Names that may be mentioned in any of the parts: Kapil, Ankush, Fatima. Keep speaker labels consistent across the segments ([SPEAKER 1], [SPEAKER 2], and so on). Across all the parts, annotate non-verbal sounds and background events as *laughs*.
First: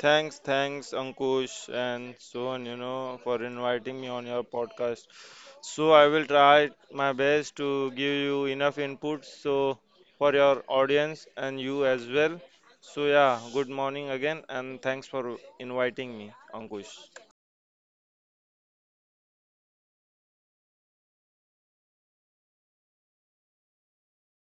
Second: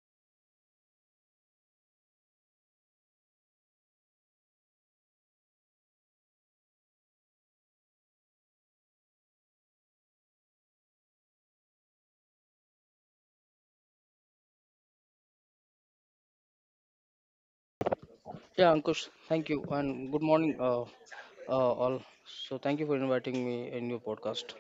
[SPEAKER 1] Thanks, thanks, Ankush and Sohan, you know, for inviting me on your podcast. So I will try my best to give you enough input so for your audience and you as well. So yeah, good morning again and thanks for inviting me, Ankush.
[SPEAKER 2] Yeah, Ankush, thank you, and good morning, all. So, thank you for inviting me in your podcast.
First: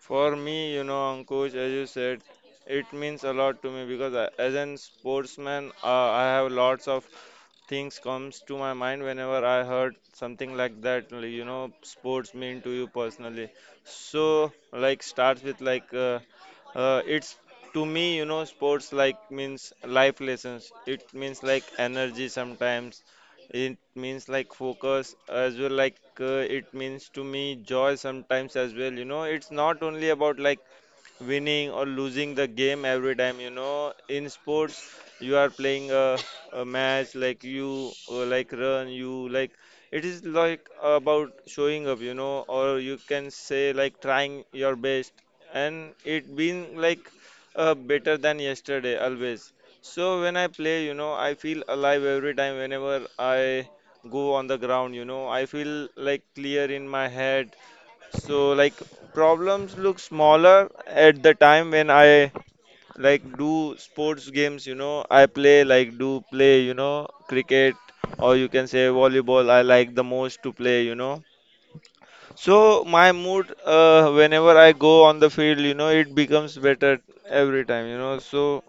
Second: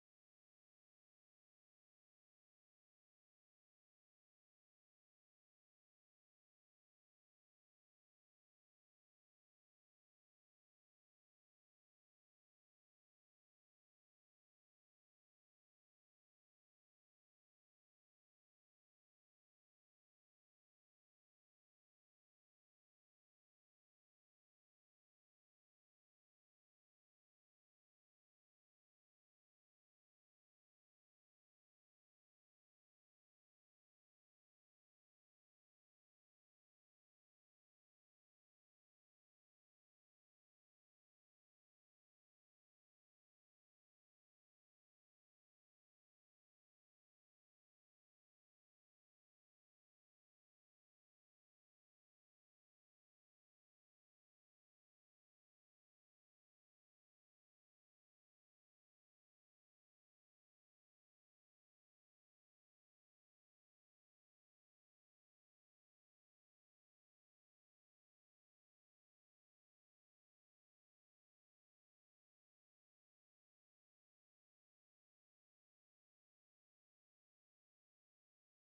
[SPEAKER 1] For me, you know, Ankush, as you said, it means a lot to me because I, as a sportsman, I have lots of things comes to my mind whenever I heard something like that. Like, you know, sports mean to you personally. So, like, starts with like, it's to me, you know, sports like means life lessons. It means like energy sometimes, it means like focus as well, like it means to me joy sometimes as well. You know, it's not only about like winning or losing the game every time, you know, in sports you are playing a match, like you like run, you like, it is like about showing up, you know, or you can say like trying your best, and it being like better than yesterday always. So when I play, you know, I feel alive every time, whenever I go on the ground, you know, I feel like clear in my head. So like problems look smaller at the time when I like do sports games, you know, I play like do play, you know, cricket, or you can say volleyball I like the most to play, you know. So my mood, whenever I go on the field, you know, it becomes better every time, you know. So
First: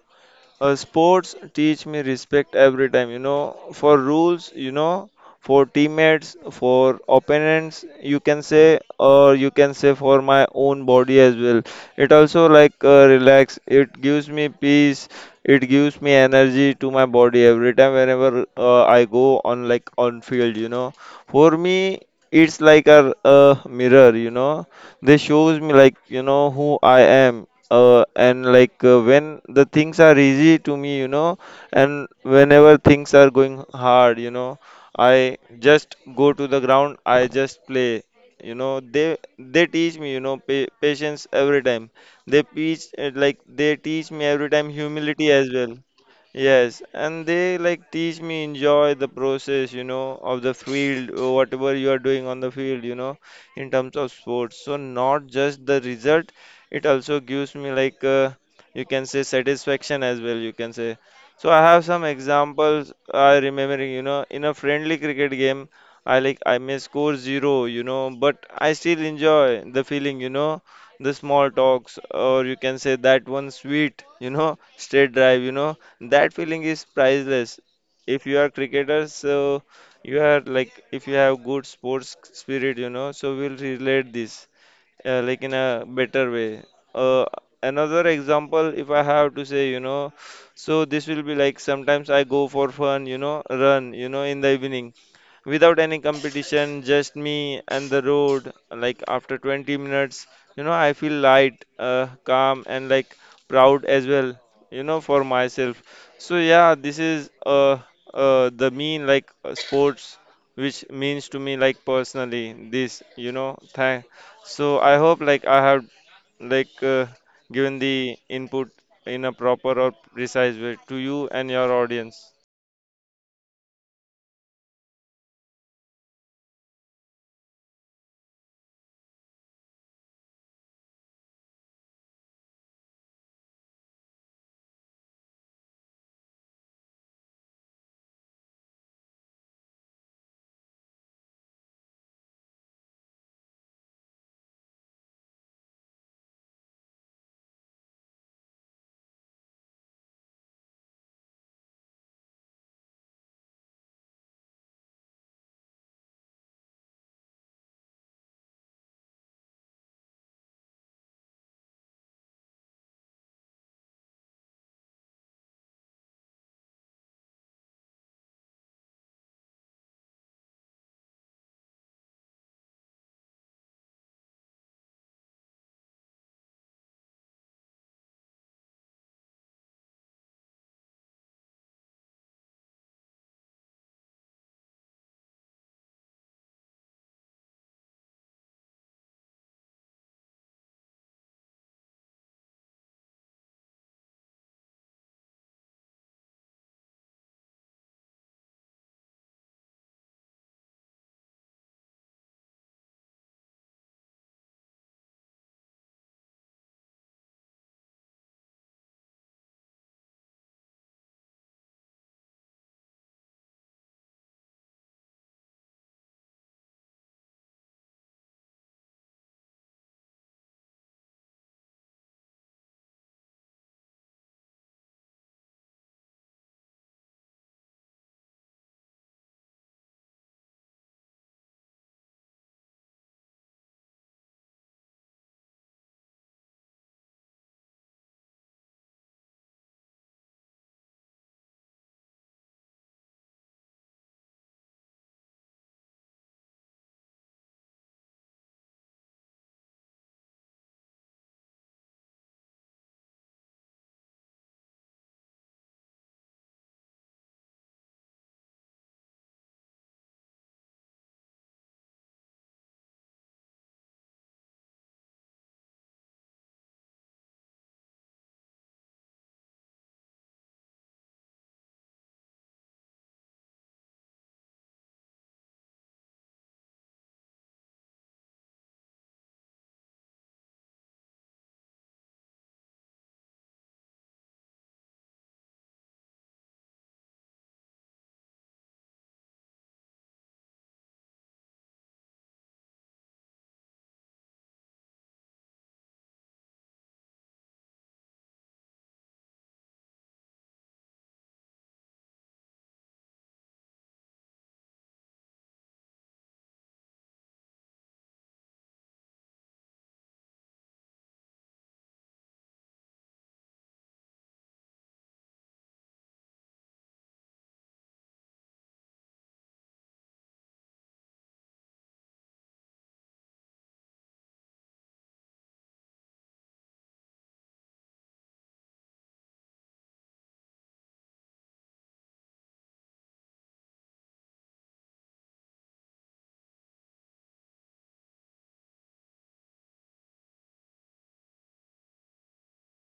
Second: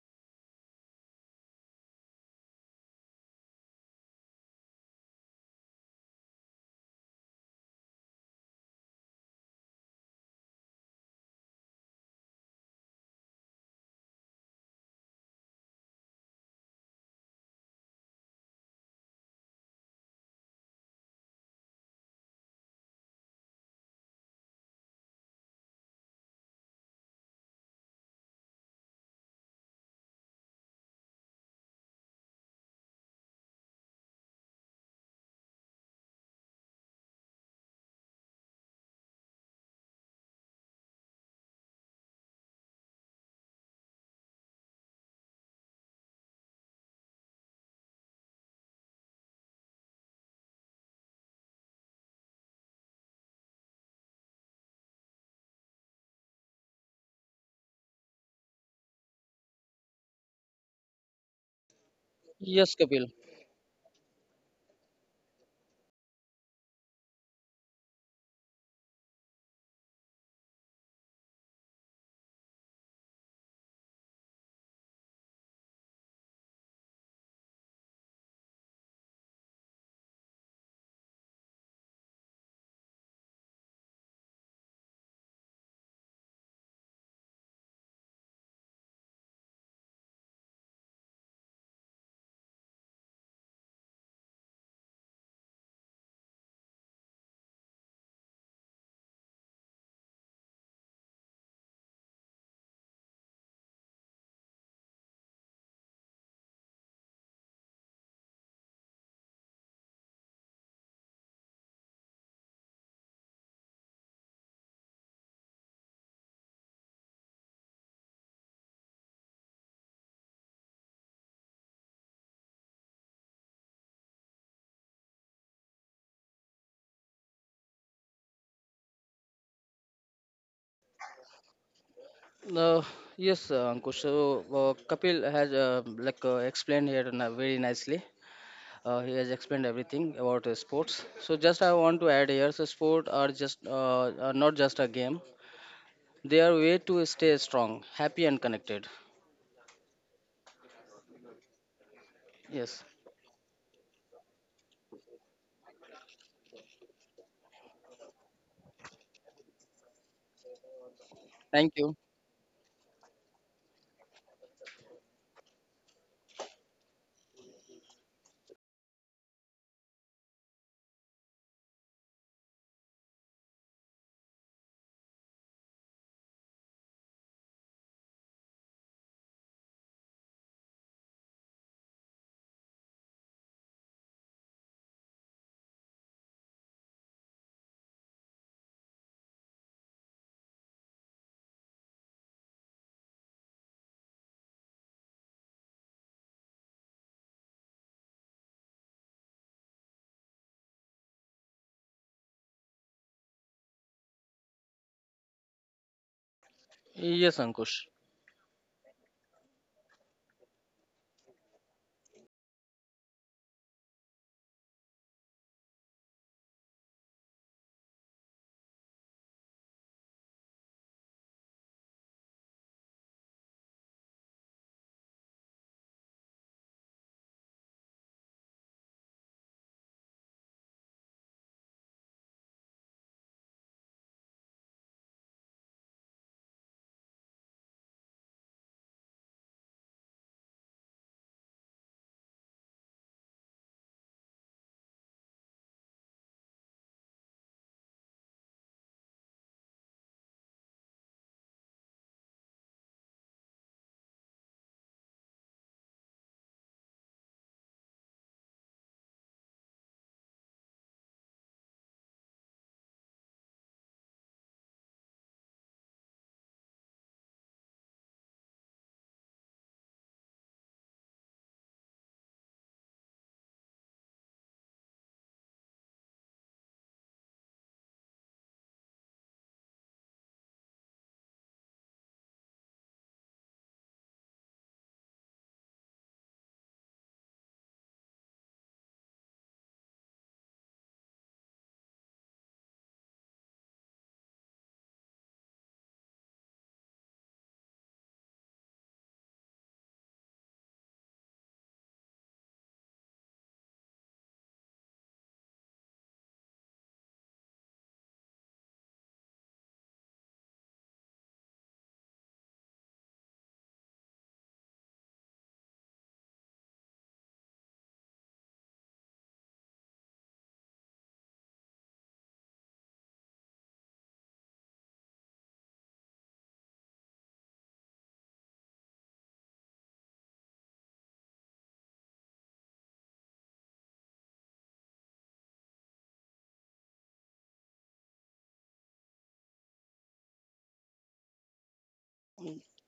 [SPEAKER 1] sports teach me respect every time, you know, for rules, you know, for teammates, for opponents, you can say, or you can say for my own body as well. It also like relax, it gives me peace, it gives me energy to my body every time whenever I go on like on field, you know. For me, it's like a mirror, you know. They shows me like, you know, who I am, and like when the things are easy to me, you know, and whenever things are going hard, you know, I just go to the ground, I just play. You know, they teach me, you know, patience every time. They teach, like they teach me every time humility as well. Yes, and they like teach me enjoy the process, you know, of the field, whatever you are doing on the field, you know, in terms of sports. So not just the result, it also gives me like you can say satisfaction as well, you can say. So I have some
[SPEAKER 2] Yes,
[SPEAKER 1] examples
[SPEAKER 2] Kapil.
[SPEAKER 1] I remember, you know, in a friendly cricket game, I like I may score zero, you know, but I still enjoy the feeling, you know, the small talks, or you can say that one sweet, you know, straight drive, you know, that feeling is priceless if you are cricketers. So you are like, if you have good sports spirit, you know, so we'll relate this like in a better way. Uh, another example, if I have to say, you know, so this will be like sometimes I go for fun, you know, run, you know, in the evening without any competition, just me and the road. Like after 20 minutes, you know, I feel light, calm, and like proud as well, you know, for myself. So yeah, this is the mean like sports, which means to me like personally this, you know, thank. So I hope like I have like given the input in a proper or precise way to you and your audience.
[SPEAKER 2] Uh, yes, Ankush. So, Kapil has explained here, very nicely. He has explained everything about sports. So, just I want to add here, so sport are just are not just a game. They are way to stay strong, happy, and connected. Yes. Thank you. Yes, Ankush.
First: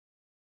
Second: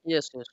[SPEAKER 2] Yes, yes,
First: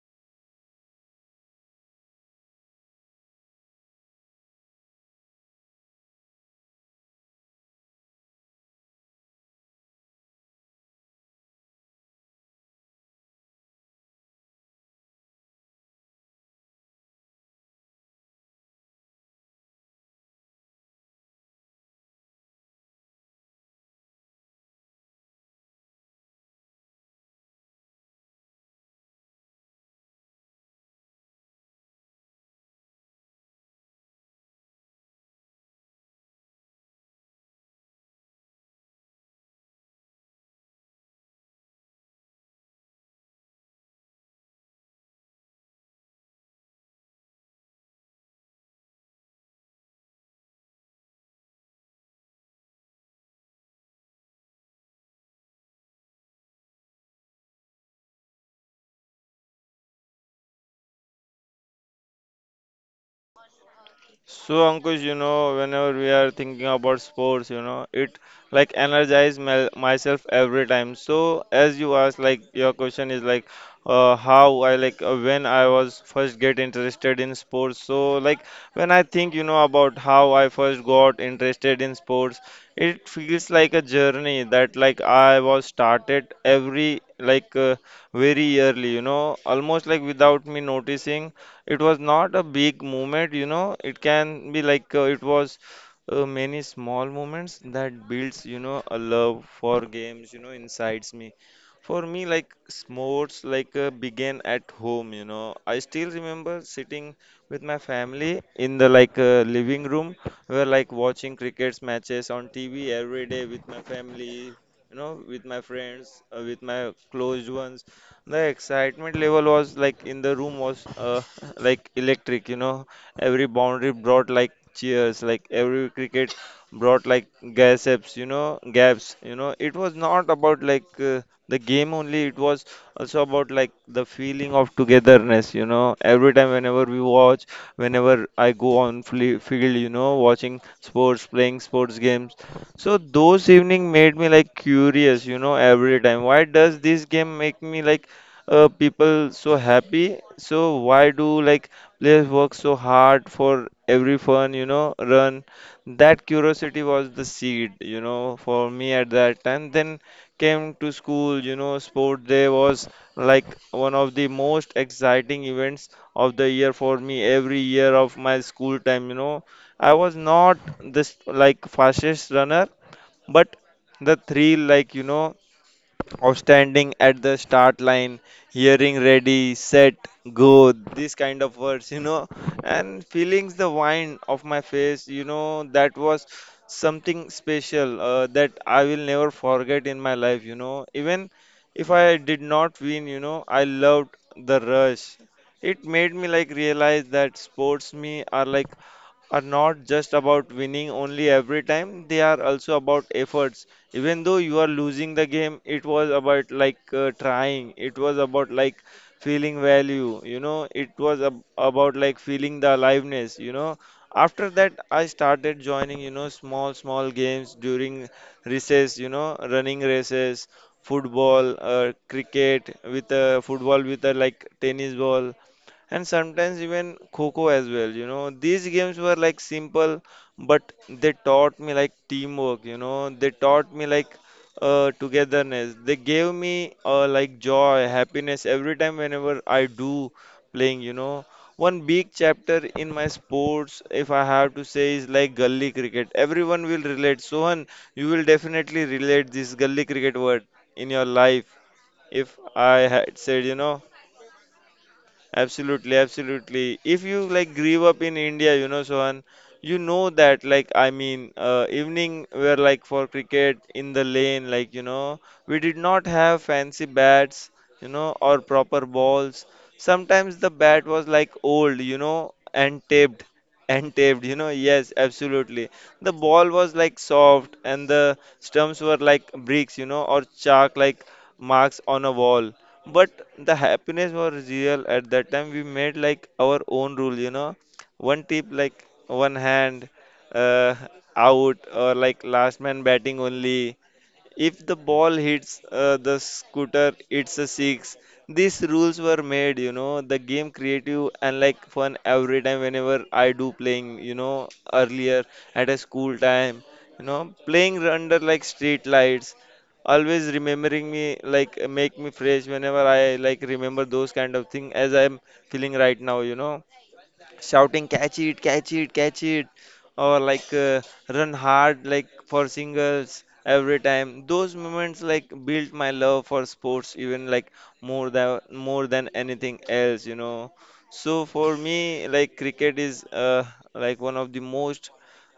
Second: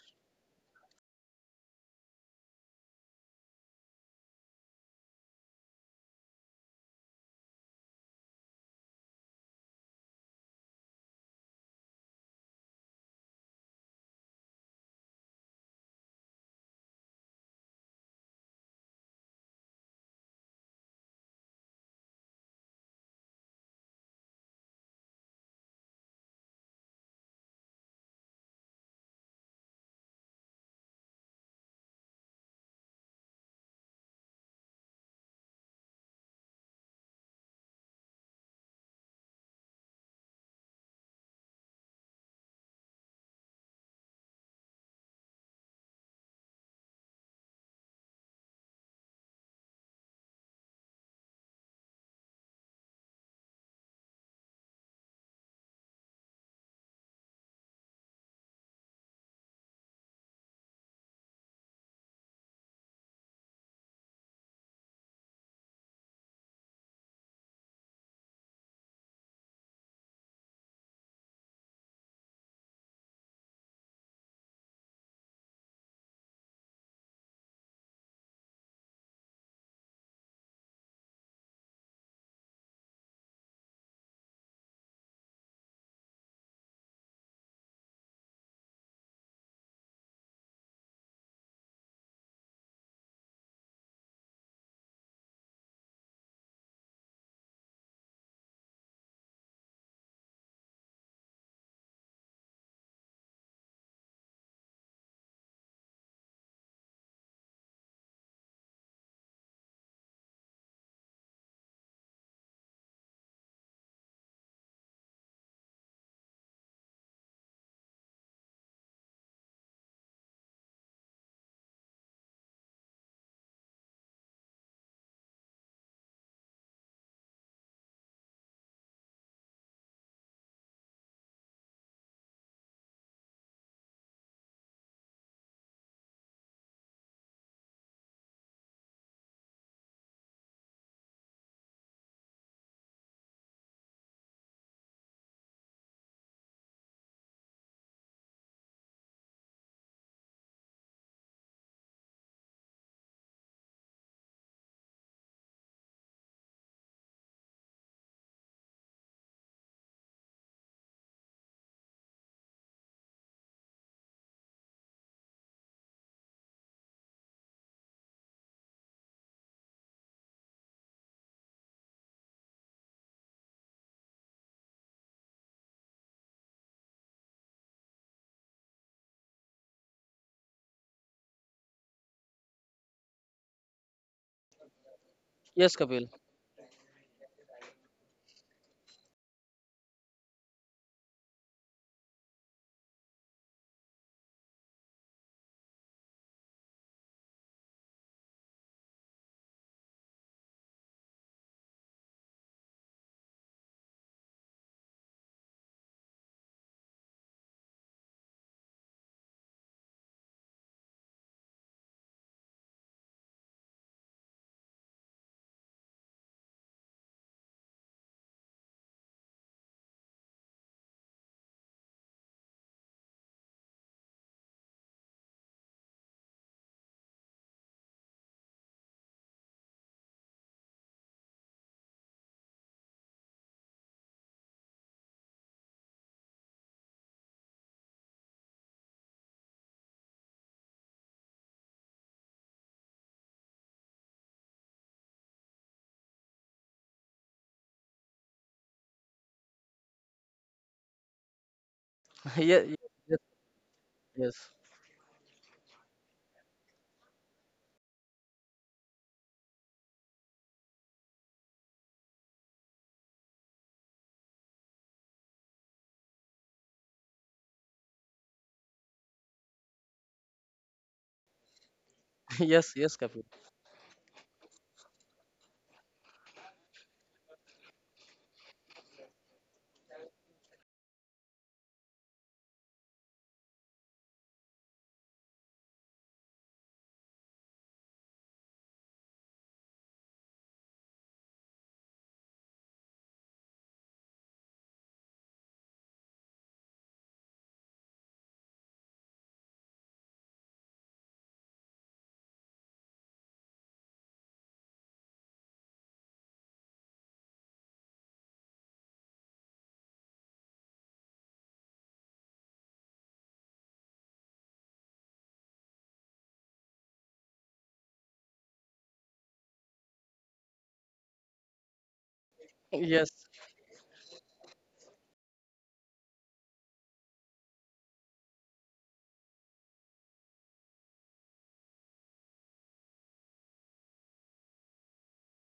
[SPEAKER 1] So Ankush, you know, whenever we are thinking about sports, you know, it like energize myself every time. So as you asked, like your question is like, how I like when I was first get interested in sports. So like when I think, you know, about how I first got interested in sports, it feels like a journey that like I was started every like very early, you know, almost like without me noticing. It was not a big movement, you know. It can be like it was many small moments that builds, you know, a love for games, you know, insides me. For me, like sports, like began at home, you know. I still remember sitting with my family in the like living room. We were like watching cricket matches on TV every day with my family, you know, with my friends, with my close ones. The excitement level was like in the room was *laughs* like electric, you know. Every boundary brought like cheers, like every cricket brought like gasps, you know, gaps, you know. It was not about like the game only, it was also about like the feeling of togetherness, you know. Every time, whenever we watch, whenever I go on field, you know, watching sports, playing sports games, so those evening made me like curious, you know, every time. Why does this game make me like people so happy? So why do like players work so hard for every fun, you know, run? That curiosity was the seed, you know, for me at that time. Then came to school, you know, sport day was like one of the most exciting events of the year for me every year of my school time, you know. I was not this like fastest runner, but the thrill, like you know, of standing at the start line, hearing ready, set, go, this kind of words, you know, and feelings the wind of my face, you know,
[SPEAKER 2] yes,
[SPEAKER 1] that
[SPEAKER 2] Kapil.
[SPEAKER 1] was something special that I will never forget in my life, you know. Even if I did not win, you know, I loved the rush. It made me like realize that sports me are like are not just about winning only every time, they are also about efforts. Even though you are losing the game, it was about like trying, it was about like feeling value, you know, it was about like feeling the aliveness, you know. After that, I started joining, you know, small small games during recess, you know, running races, football, cricket with a football, with a like tennis ball, and sometimes even Coco as well. You know, these games were like simple, but they taught me like teamwork. You know, they taught me like togetherness. They gave me like joy, happiness every time whenever I do playing. You know, one big chapter in my sports, if I have to say, is like gully cricket. Everyone will relate. Sohan, you will definitely relate this gully cricket word in your life,
[SPEAKER 2] *laughs*
[SPEAKER 1] if
[SPEAKER 2] Yes,
[SPEAKER 1] I had said, you know.
[SPEAKER 2] yes,
[SPEAKER 1] Absolutely, absolutely. If you like grew up in India, you know, Sohan, you know that like I mean, evening were like for cricket in the lane, like you know, we did not have fancy bats, you know, or proper balls. Sometimes the bat was like old, you know,
[SPEAKER 2] *laughs* yes, yes, Kapil.
[SPEAKER 1] and taped, you know. Yes, absolutely. The ball was like soft, and the stumps were like bricks, you know, or chalk like marks on a wall, but the happiness was real. At that time we made like our own rule, you know, one tip like one hand, uh, out, or like last man batting only. If the ball hits, the scooter, it's a six. These rules were made, you know, the game creative and like fun every time whenever I do playing, you know, earlier at a school time, you know, playing under like street lights, always remembering me like make me fresh whenever I like remember those kind of thing as I'm feeling right now, you know, shouting catch it, catch it, catch it, or like run hard like for
[SPEAKER 2] Yes,
[SPEAKER 1] singles every time. Those moments like built my love for sports even like more than anything else, you know. So for me, like cricket is like one of the most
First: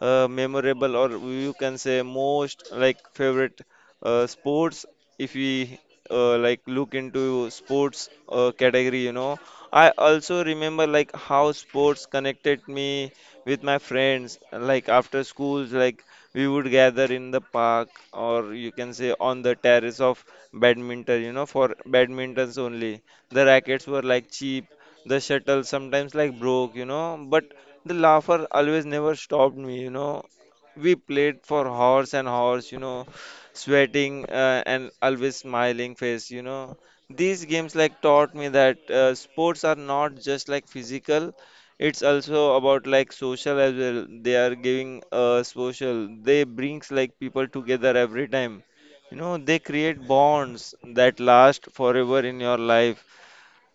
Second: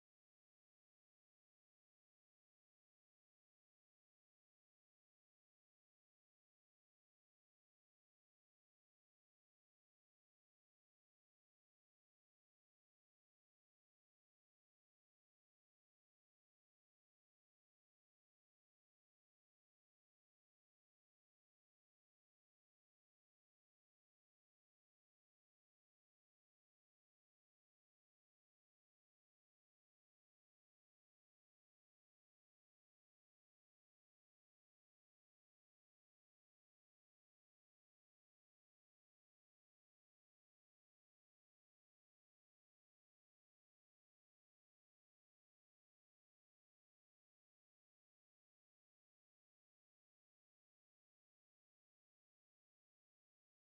[SPEAKER 1] memorable, or you can say most like favorite sports, if we like look into sports category, you know. I also remember like how sports connected me with my friends. Like after schools, like we would gather in the park or you can say on the terrace of badminton, you know, for badmintons only. The rackets were like cheap, the shuttle sometimes like broke, you know, but the laughter always never stopped me, you know. We played for hours and hours, you know, sweating and always smiling face, you know. These games like taught me that sports are not just like physical, it's also about like social as well. They are giving social. They brings like people together every time. You know, they create bonds that last forever in your life.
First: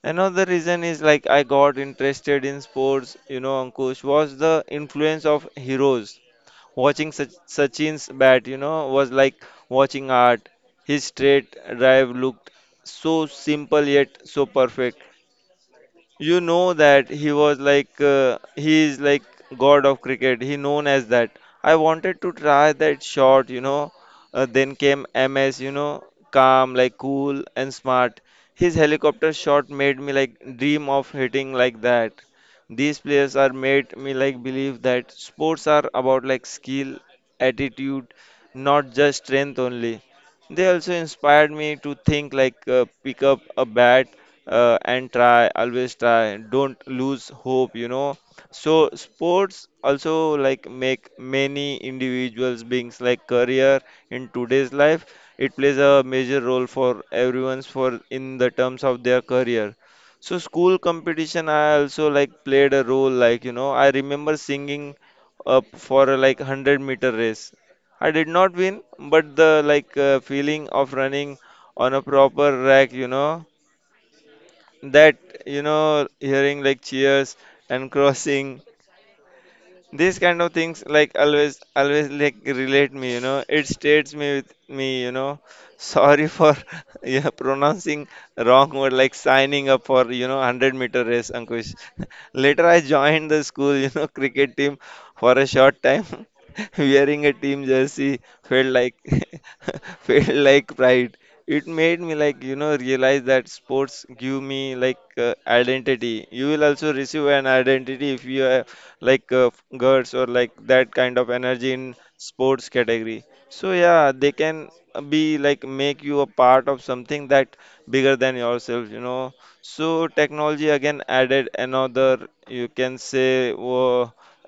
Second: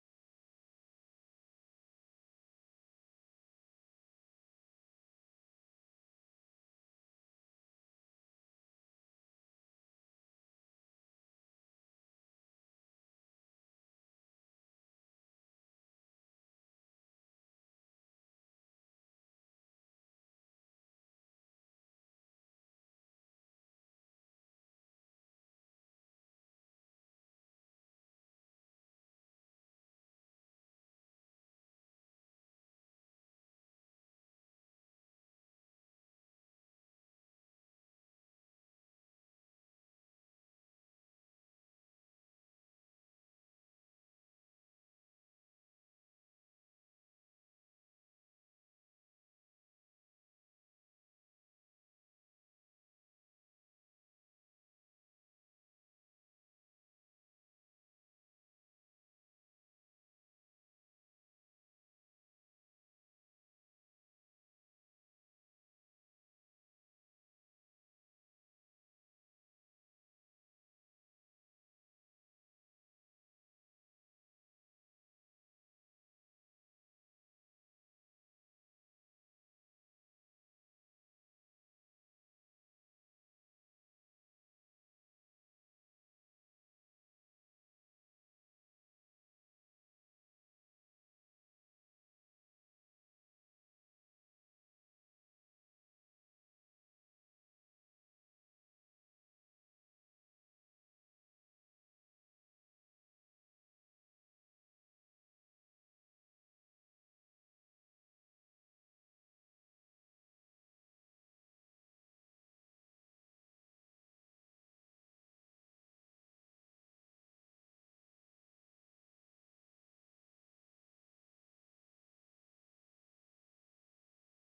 [SPEAKER 1] Another reason is like I got interested in sports, you know, Ankush, was the influence of heroes. Watching Sachin's bat, you know, was like watching art. His straight drive looked so simple yet so perfect, you know, that he was like he is like god of cricket, he known as that. I wanted to try that shot, you know. Then came MS, you know, calm, like cool and smart. His helicopter shot made me like dream of hitting like that. These players are made me like believe that sports are about like skill, attitude, not just strength only. They also inspired me to think like pick up a bat and try, always try, don't lose hope, you know. So sports also like make many individuals beings like career in today's life. It plays a major role for everyone's, for in the terms of their career. So school competition I also like played a role, like, you know, I remember singing up for a, like, 100-meter race. I did not win, but the, like, feeling of running on a proper rack, you know, that, you know, hearing like cheers and *laughs* crossing, these kind of things like always like relate me, you know. It states me with me, you know. Sorry for *laughs* yeah, pronouncing wrong word, like signing up for, you know, 100-meter race, Ankush. *laughs* Later I joined the school, you know, *laughs* cricket team for a short time. *laughs* Wearing a team jersey felt like *laughs* felt like pride. It made me like, you know, realize that sports give me like identity. You will also receive an identity if you are like girls or like that kind of energy in sports category. So yeah, they can be like make you a part of something that bigger than yourself, you know. So technology again added another, you can say,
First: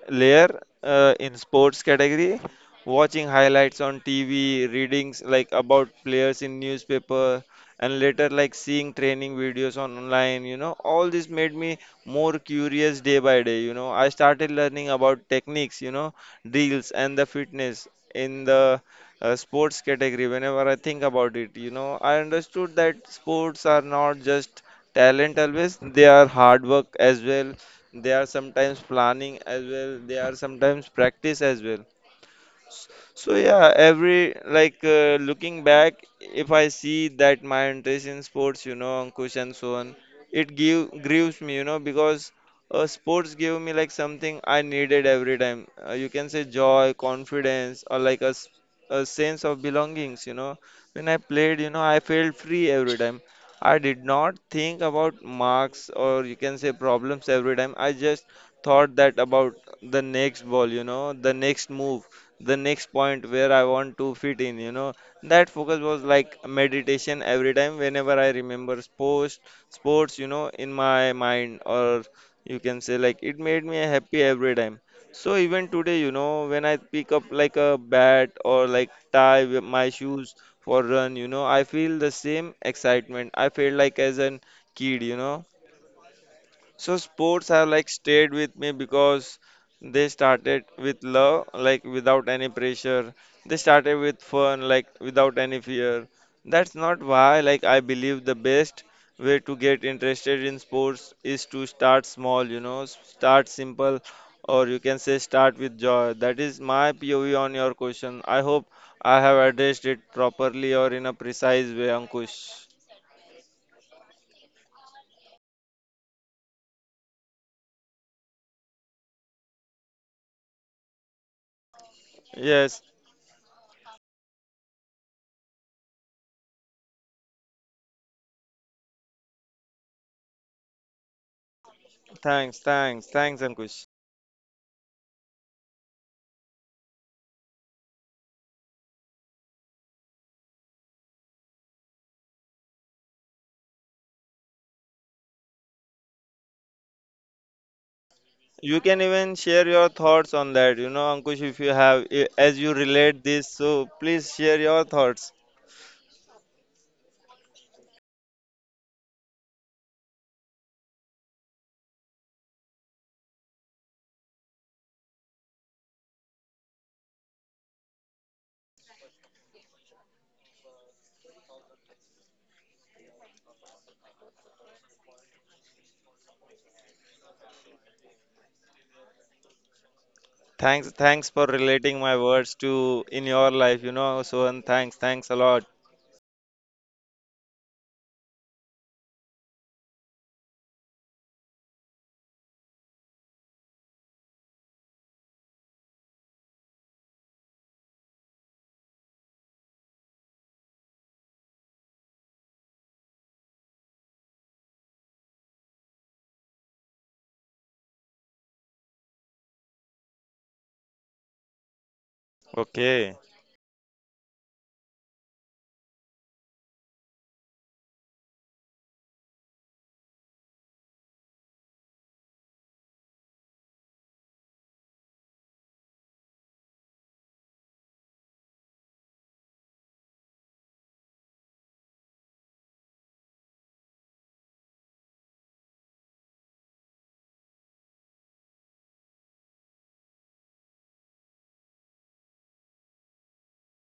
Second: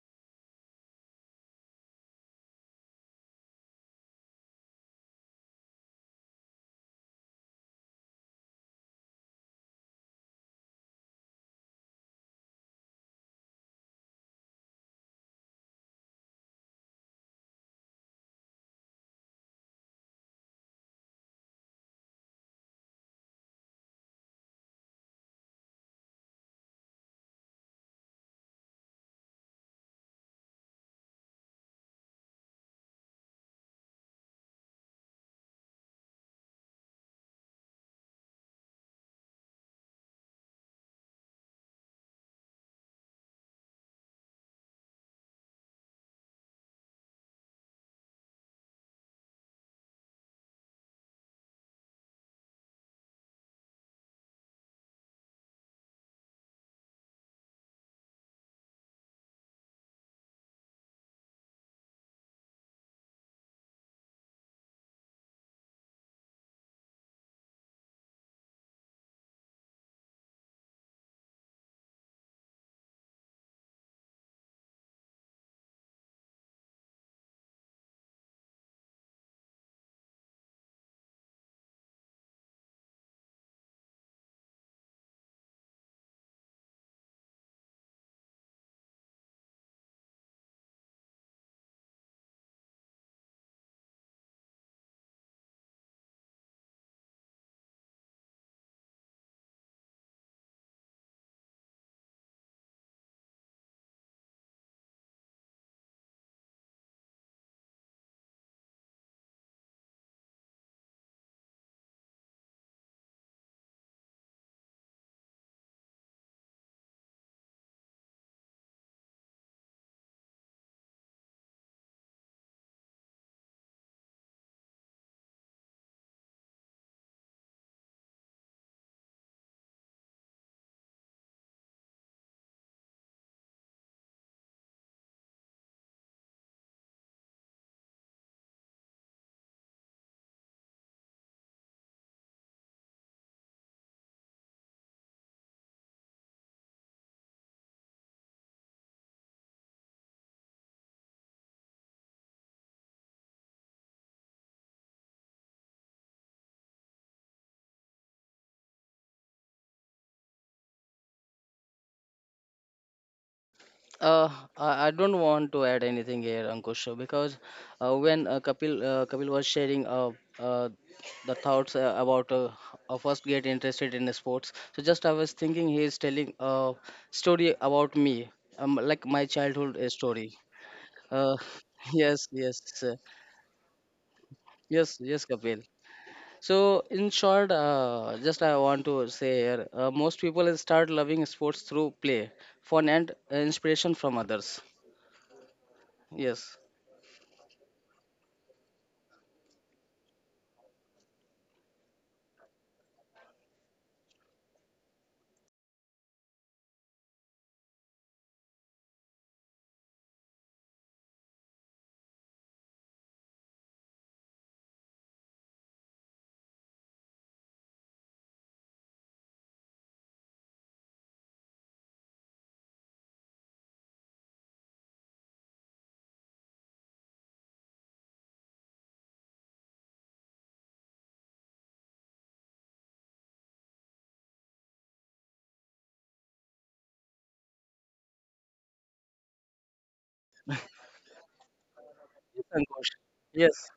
[SPEAKER 1] layer in sports category, watching highlights on TV, readings like about players in newspaper, and later like seeing training videos on online, you know. All this made me more curious day by day, you know. I started learning about techniques, you know, drills and the fitness in the sports category. Whenever I think about it, you know, I understood that sports are not just talent always, they are hard work as well, they are sometimes planning as well, they are sometimes practice as well. S- So yeah, every like looking back, if I see that my interest in sports, you know, Ankush and so on, it give grieves me, you know, because sports gave me like something I needed every time. You can say joy, confidence, or like a, a sense of belongings, you know. When I played, you know, I felt free every time. I did not think about marks or, you can say, problems every time. I just thought that about the next ball, you know, the next move, the next point where I want to fit in, you know. That focus was like meditation every time, whenever I remember sports, sports, you know, in my mind, or you can say like it made me happy every time. So even today, you know, when I pick up like a bat or like tie with my shoes for run, you know, I feel the same excitement I feel like as an kid, you know. So sports have like stayed with me because they started with love, like without any pressure. They started with fun, like without any fear. That's not why like I believe the best way to get interested in sports is to start small, you know, start simple, or you can say start with joy. That is my POV on your question. I hope I have addressed it properly or in a precise way, Ankush. Yes, thanks, thanks, thanks, Ankush. You can even share your thoughts on that, you know, Ankush, if you have, as you relate this, so please share your thoughts.
[SPEAKER 2] uh, I don't want to add anything here, Ankush, because when Kapil was sharing uh, the thoughts about first get interested in sports, so just I was thinking he is telling a story about me, like my childhood story.
[SPEAKER 1] Thanks, thanks
[SPEAKER 2] Uh,
[SPEAKER 1] for relating
[SPEAKER 2] *laughs*
[SPEAKER 1] my
[SPEAKER 2] yes,
[SPEAKER 1] words
[SPEAKER 2] yes,
[SPEAKER 1] to in your life, you know, so, and
[SPEAKER 2] yes,
[SPEAKER 1] thanks,
[SPEAKER 2] yes,
[SPEAKER 1] thanks a
[SPEAKER 2] Kapil.
[SPEAKER 1] lot.
[SPEAKER 2] So in short, just I want to say here, most people start loving sports through play, fun, and inspiration from others. Yes.
[SPEAKER 1] Okay.
[SPEAKER 2] Yes, Ankush. Yes,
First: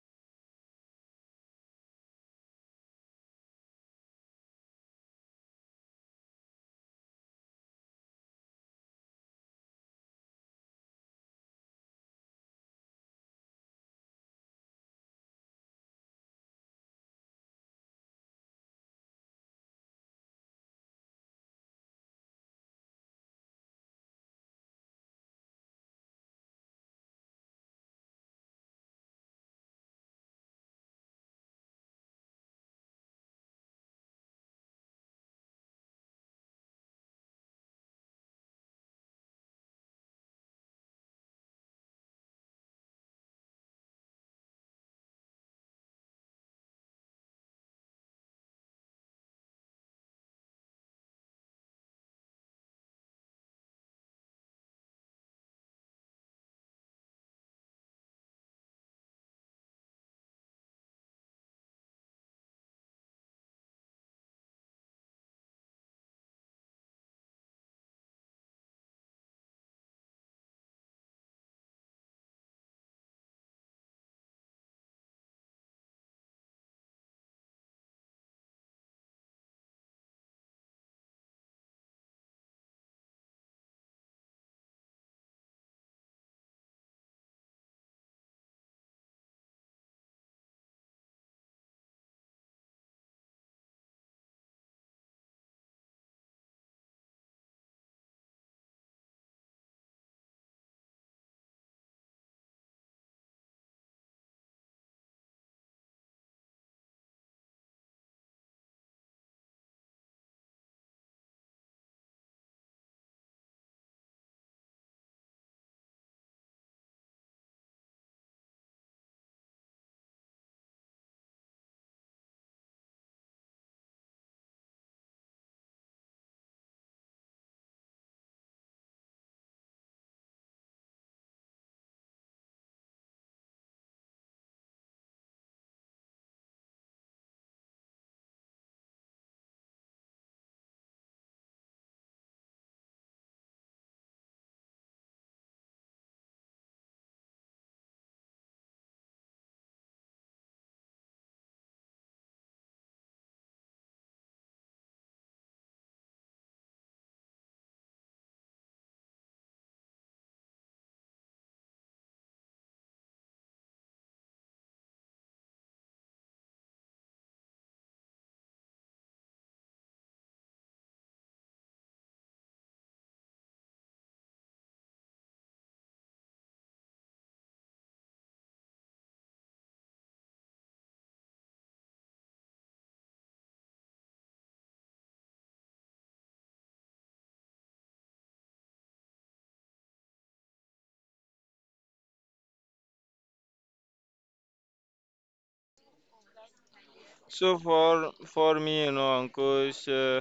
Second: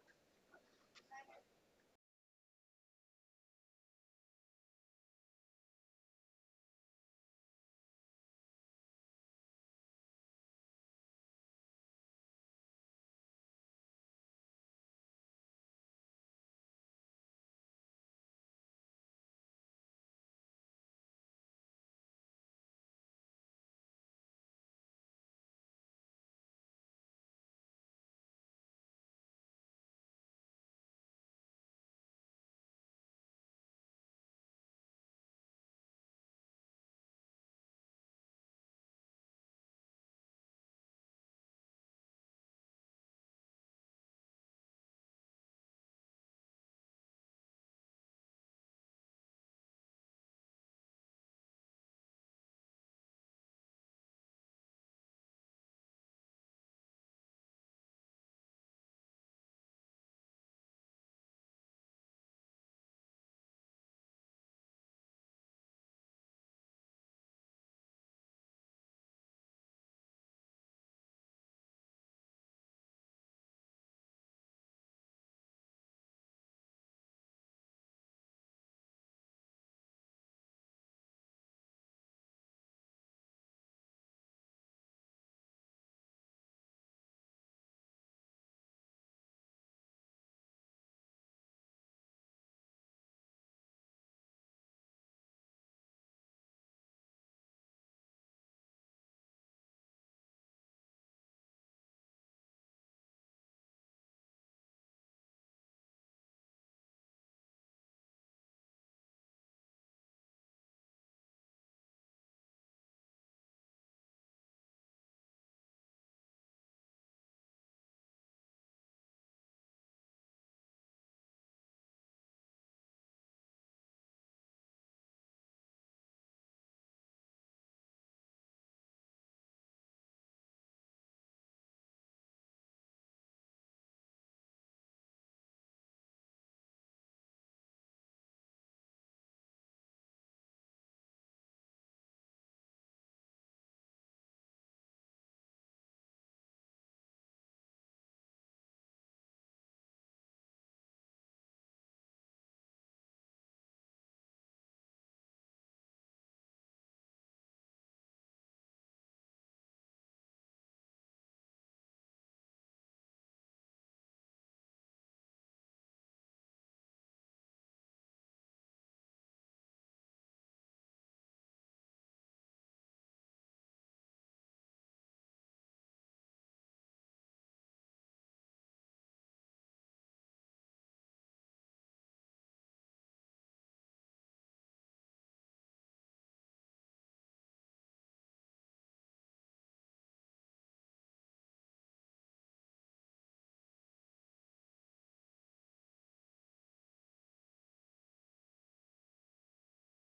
[SPEAKER 1] So for me, you know, Ankush,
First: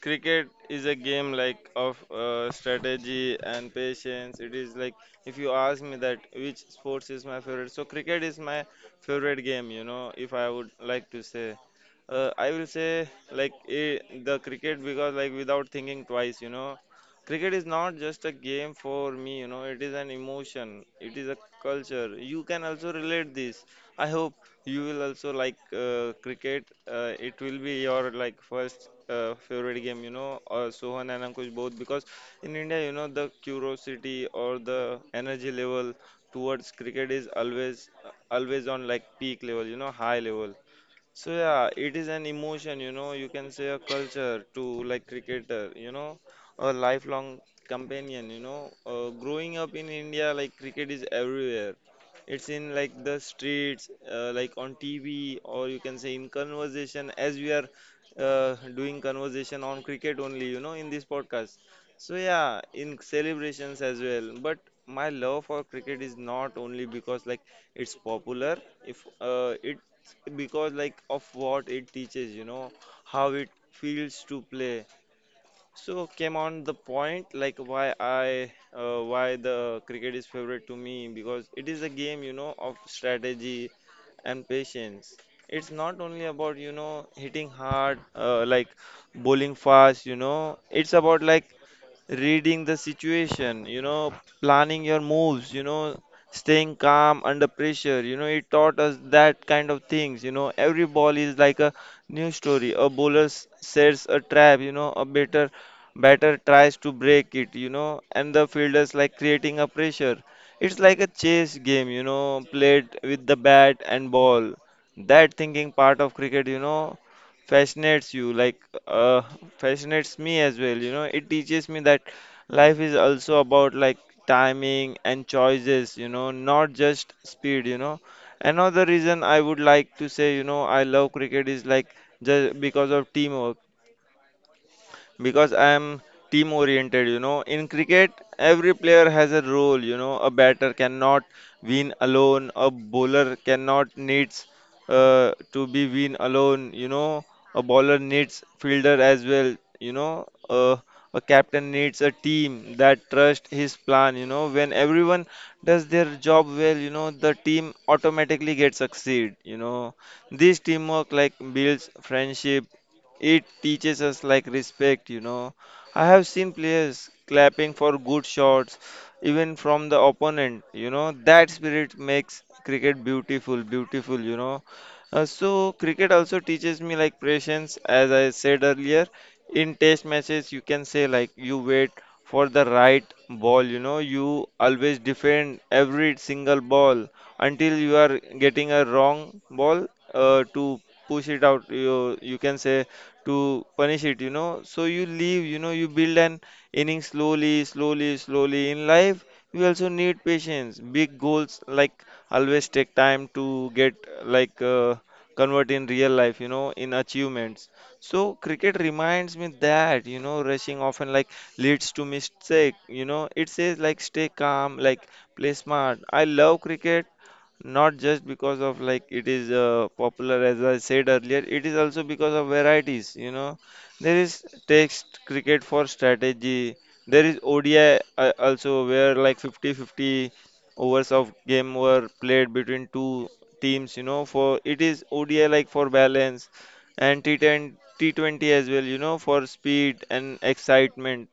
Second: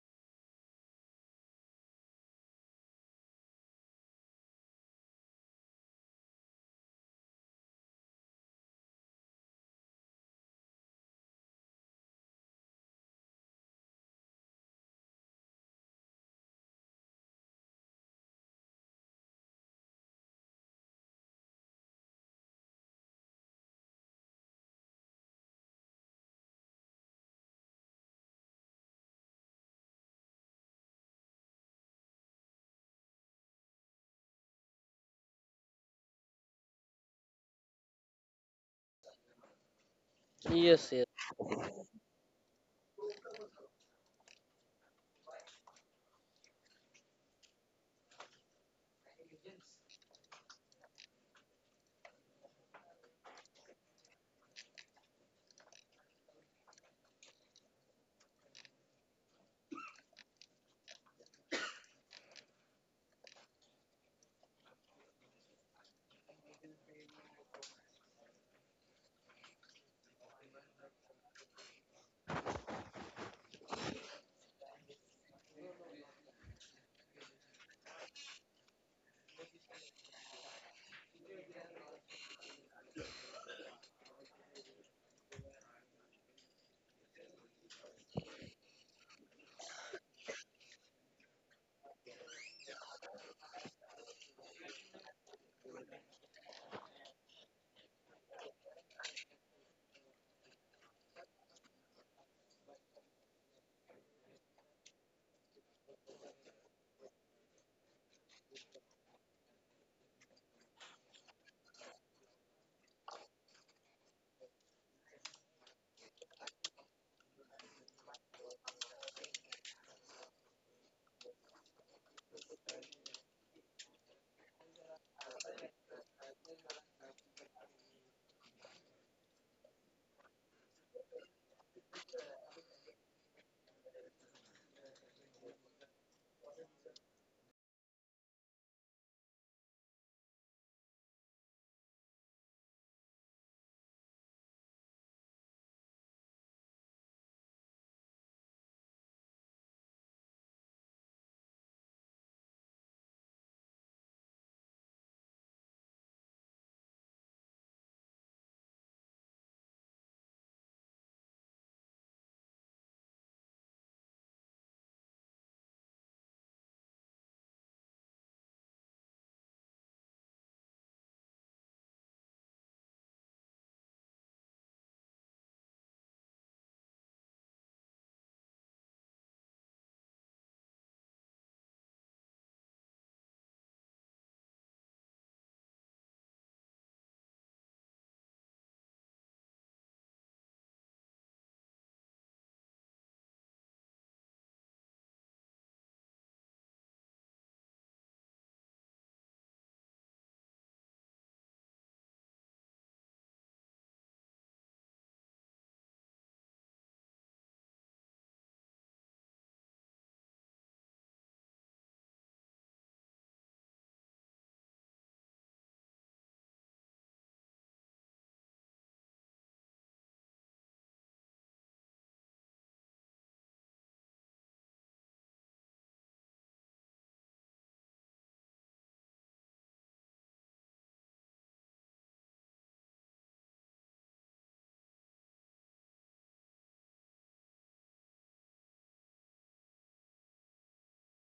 [SPEAKER 1] cricket is a game like of strategy and patience. It is like, if you ask me that which sports is my favorite, so cricket is my favorite game. You know, if I would like to say, I will say like eh, the cricket, because like without thinking twice, you know, cricket is not just a game for me. You know, it is an emotion. It is a culture. You can also relate this. I hope you will also like cricket. It will be your like first favorite game, you know, Sohan and Ankush both, because in India, you know, the curiosity or the energy level towards cricket is always always on like peak level, you know, high level.
[SPEAKER 2] yes, yes,
[SPEAKER 1] So yeah, it is an emotion, you know, you can say a culture to like cricketer, you know, a lifelong companion, you know. Growing up in India, like cricket is everywhere. It's in like the streets, like on TV, or you can say in conversation, as we are doing conversation on cricket only, you know, in this podcast. So yeah, in celebrations as well. But my love for cricket is not only because like it's popular, if it, because like of what it teaches, you know, how it feels to play. So came on the point like why I why the cricket is favorite to me, because it is a game, you know, of strategy and patience. It's not only about, you know, hitting hard, like bowling fast, you know. It's about like reading the situation, you know, planning your moves, you know, staying calm under pressure, you know. It taught us that kind of things, you know. Every ball is like a new story, a bowler sets a trap, you know, a better batter tries to break it, you know, and the fielders like creating a pressure. It's like a chase game, you know, played with the bat and ball. That thinking part of cricket, you know, fascinates you, like uh, fascinates me as well. You know, it teaches me that life is also about like timing and choices, you know, not just speed, you know. Another reason I would like to say, you know, I love cricket is like just because of teamwork, because I am team oriented, you know. In cricket, every player has a role, you know. A batter cannot win alone, a bowler cannot needs to be win alone, you know. A bowler needs fielder as well, you know. A captain needs a team that trust his plan, you know. When everyone does their job well, you know, the team automatically gets succeed, you know. This teamwork like builds friendship, it teaches us like respect, you know. I have seen players clapping for good shots, even from the opponent, you know. That spirit makes cricket beautiful, beautiful, you know. So cricket also teaches me like patience, as I said earlier. In test matches, you can say like you wait for the right ball, you know, you always defend every single ball until you are getting a wrong ball to push it out. You can say to punish it, you know. So you leave, you know, you build an inning slowly, slowly, slowly. In life, you also need patience. Big goals like always take time to get like convert in real life, you know, in achievements. So cricket reminds me that, you know, rushing often like leads to mistake, you know. It says like stay calm, like play smart. I love cricket not just because of like it is popular, as I said earlier. It is also because of varieties, you know. There is text cricket for strategy, there is ODI, also, where like 50 50 overs of game were played between two teams, you know, for it is ODI like for balance, and T10, T20 as well, you know, for speed and excitement.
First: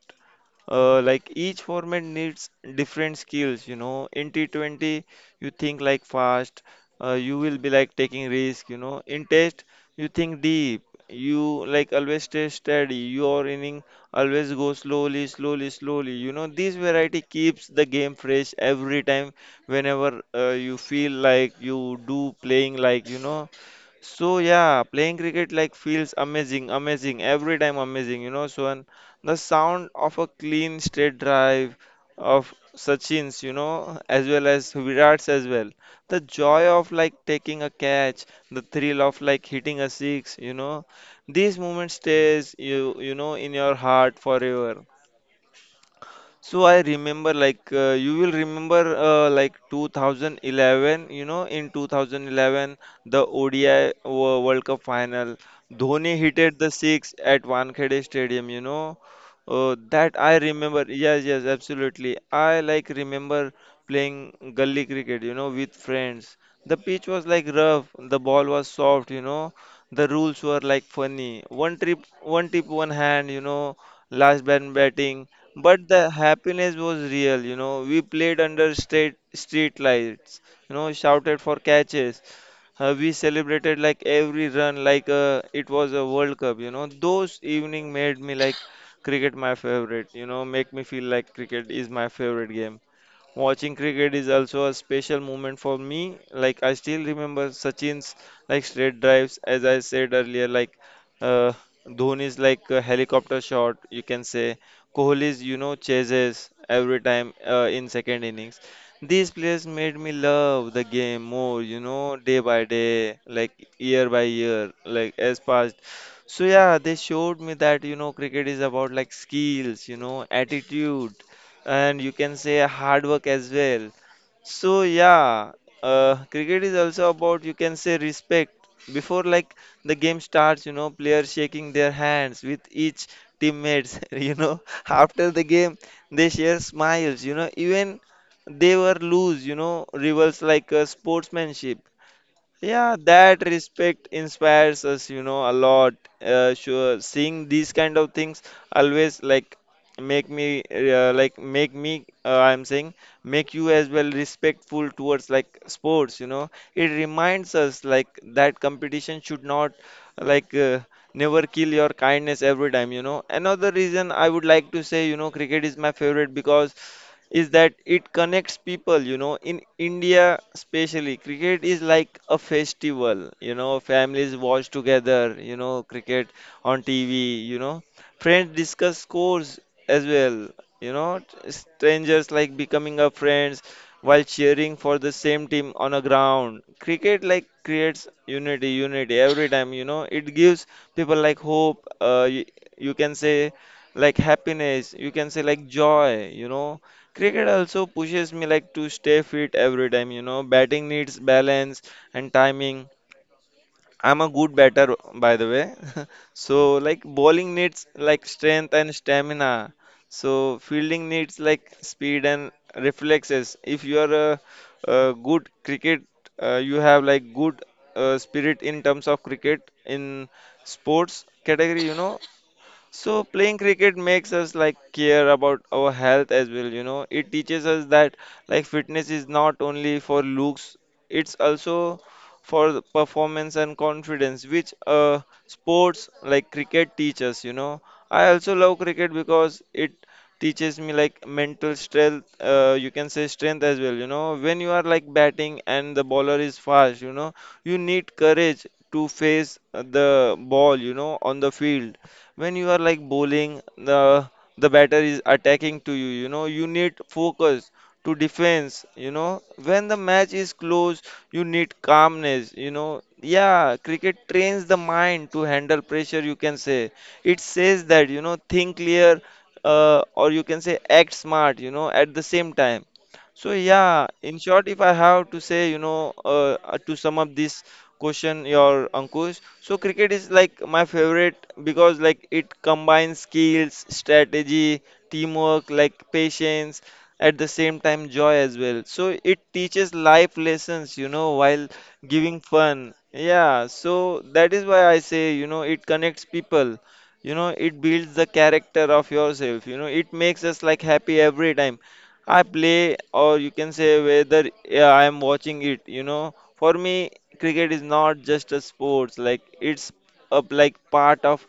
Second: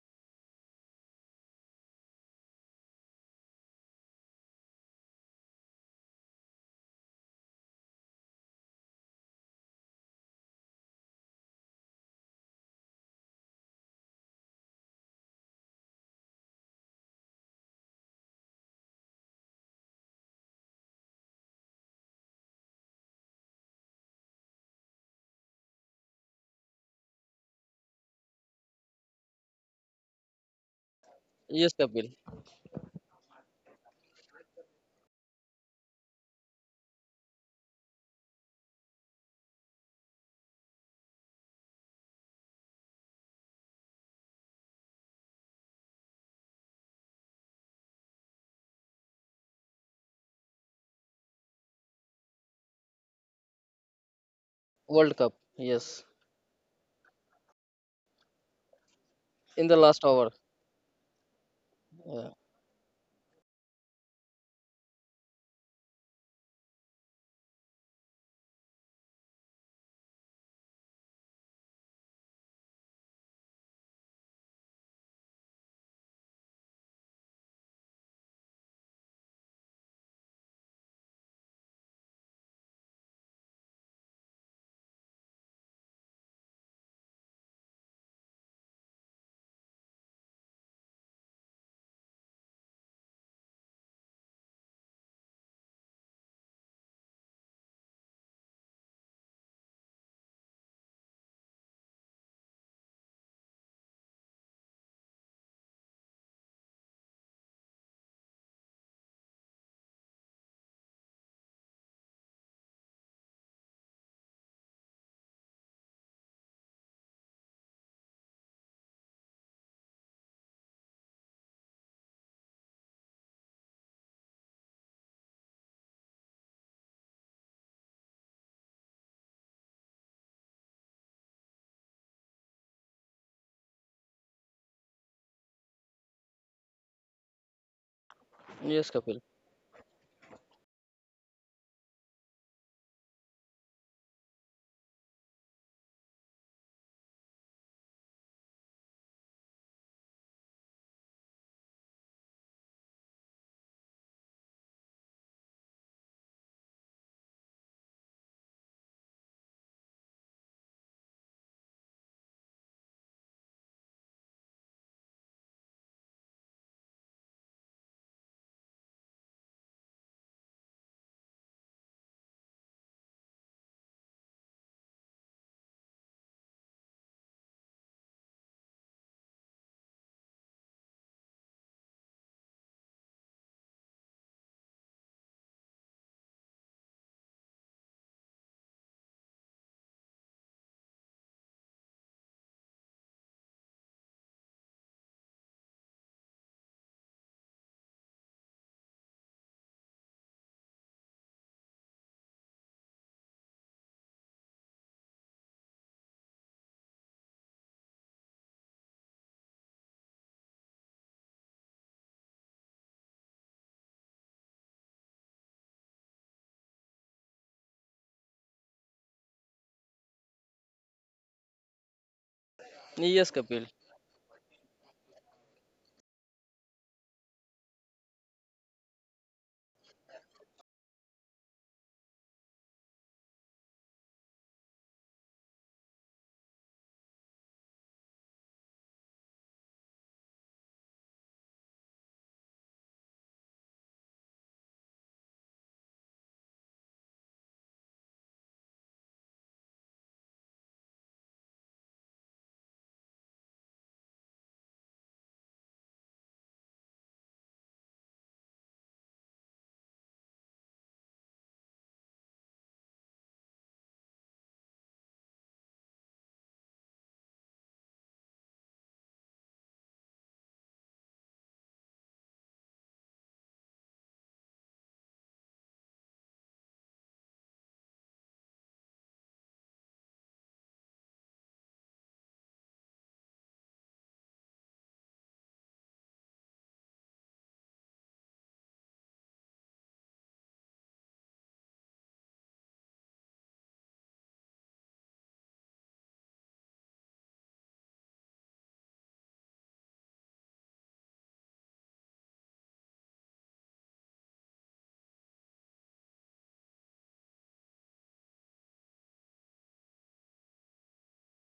[SPEAKER 1] Like each format needs different skills, you know. In T20, you think like fast, you will be like taking risk, you know. In test, you think deep, you like always stay steady, your inning always go slowly, slowly, slowly. You know, this variety keeps the game fresh every time whenever you feel like you do playing like, you know. So yeah, playing cricket like feels amazing, amazing every time amazing, you know. So the sound of a clean straight
[SPEAKER 2] yes,
[SPEAKER 1] drive
[SPEAKER 2] Kapil.
[SPEAKER 1] of Sachin's, you know, as well as Virat's as well. The joy of like taking a catch, the thrill of like hitting a six, you know, these moments stays you, you know, in your heart forever. So I remember, you will remember, like 2011, you know, in 2011, the World Cup
[SPEAKER 2] World Cup.
[SPEAKER 1] final,
[SPEAKER 2] Yes,
[SPEAKER 1] Dhoni hit the six at Wankhede Stadium, you know.
[SPEAKER 2] in the last
[SPEAKER 1] That
[SPEAKER 2] hour.
[SPEAKER 1] I remember. Yes, yes, absolutely.
[SPEAKER 2] Yeah.
[SPEAKER 1] I like remember playing gully cricket, you know, with friends. The pitch was like rough, the ball was soft, you know. The rules were like funny. One trip, one tip, one hand, you know. Last man batting, but the happiness was real, you know. We played under street lights, you know, shouted for catches. Uh, we celebrated like every run, like it was a world cup, you know. Those evening made me like cricket my favorite, you know, make me feel like cricket is my favorite game. Watching cricket is also a special moment for me. Like I still remember Sachin's like straight drives, as I said earlier. Uh, Dhoni's like a helicopter shot, you can say. Kohli's, you know, chases every time, in second innings. These players made me love the game more, you know, day by day, like year by year, like as past. So yeah, they showed me that, you know, cricket is about like skills, you know, attitude, and you can say hard work as well. So yeah, cricket is also about, you can say, respect. Before like the game starts, you know, players shaking their hands with each teammates *laughs* you know, after the game they share smiles, you know, even they
[SPEAKER 2] Yes,
[SPEAKER 1] were
[SPEAKER 2] Kapil.
[SPEAKER 1] loose, you know, rivals, like sportsmanship. Yeah, that respect inspires us, you know, a lot. Sure, seeing these kind of things always like make me I'm saying make you as well, respectful towards like sports, you know. It reminds us like that competition should not like uh, never kill your kindness every time, you know. Another reason I would like to say, you know, cricket is my favorite, because is that it connects people, you know. In India, especially, cricket is like a festival, you know. Families watch together, you know, cricket on TV, you know, friends discuss scores as well, you know. T- strangers like becoming a friends while cheering for the same team on a ground. Cricket like creates unity every time, you know. It gives people like hope, you, you can say, like happiness, you can say, like joy, you know. Cricket also pushes me like to stay fit every time, you know. Batting needs balance and timing. I'm a good batter, by the way. *laughs* So like bowling needs like strength and stamina. So fielding needs like speed and reflexes. If you are a good cricket, you have like good spirit in terms of cricket in sports category, you know. So
[SPEAKER 2] Yes,
[SPEAKER 1] playing
[SPEAKER 2] Kapil.
[SPEAKER 1] cricket makes us like care about our health as well, you know. It teaches us that like fitness is not only for looks, it's also for the performance and confidence, which sports like cricket teach us, you know. I also love cricket because it teaches me like mental strength, you can say strength as well, you know. When you are like batting and the bowler is fast, you know, you need courage to face the ball, you know, on the field. When you are like bowling, the batter is attacking to you. You know, you need focus to defense. You know, when the match is close, you need calmness. You know, yeah, cricket trains the mind to handle pressure. You can say it says that, you know, think clear, or you can say act smart. You know, at the same time. So yeah, in short, if I have to say, you know, to sum up this question your Ankush. So cricket is like my favorite because like it combines skills, strategy, teamwork, like patience, at the same time joy as well. So it teaches life lessons, you know, while giving fun. Yeah, so that is why I say, you know, it connects people. You know, it builds the character of yourself. You know, it makes us like happy every time I play, or you can say whether, yeah, I am watching it. You know, for me, cricket is not just a sports. Like it's a like part of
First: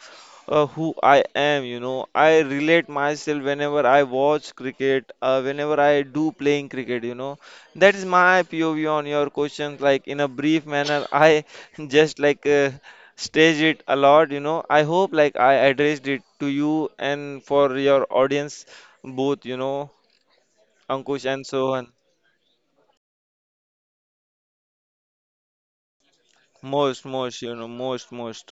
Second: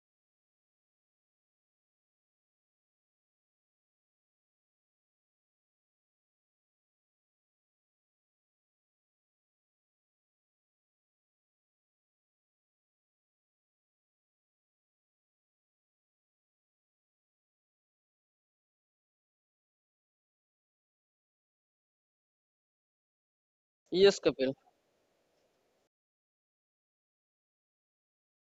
[SPEAKER 1] who I am. You know, I relate myself whenever I watch cricket. Whenever I do playing cricket, you know, that is my POV on your questions. Like in a brief manner, I *laughs* just like. Stage it a lot, you know. I hope like I addressed it to you and for your audience both, you know, Ankush and Sohan.
[SPEAKER 2] Yes, Kapil.
[SPEAKER 1] Most, most, you know, most, most.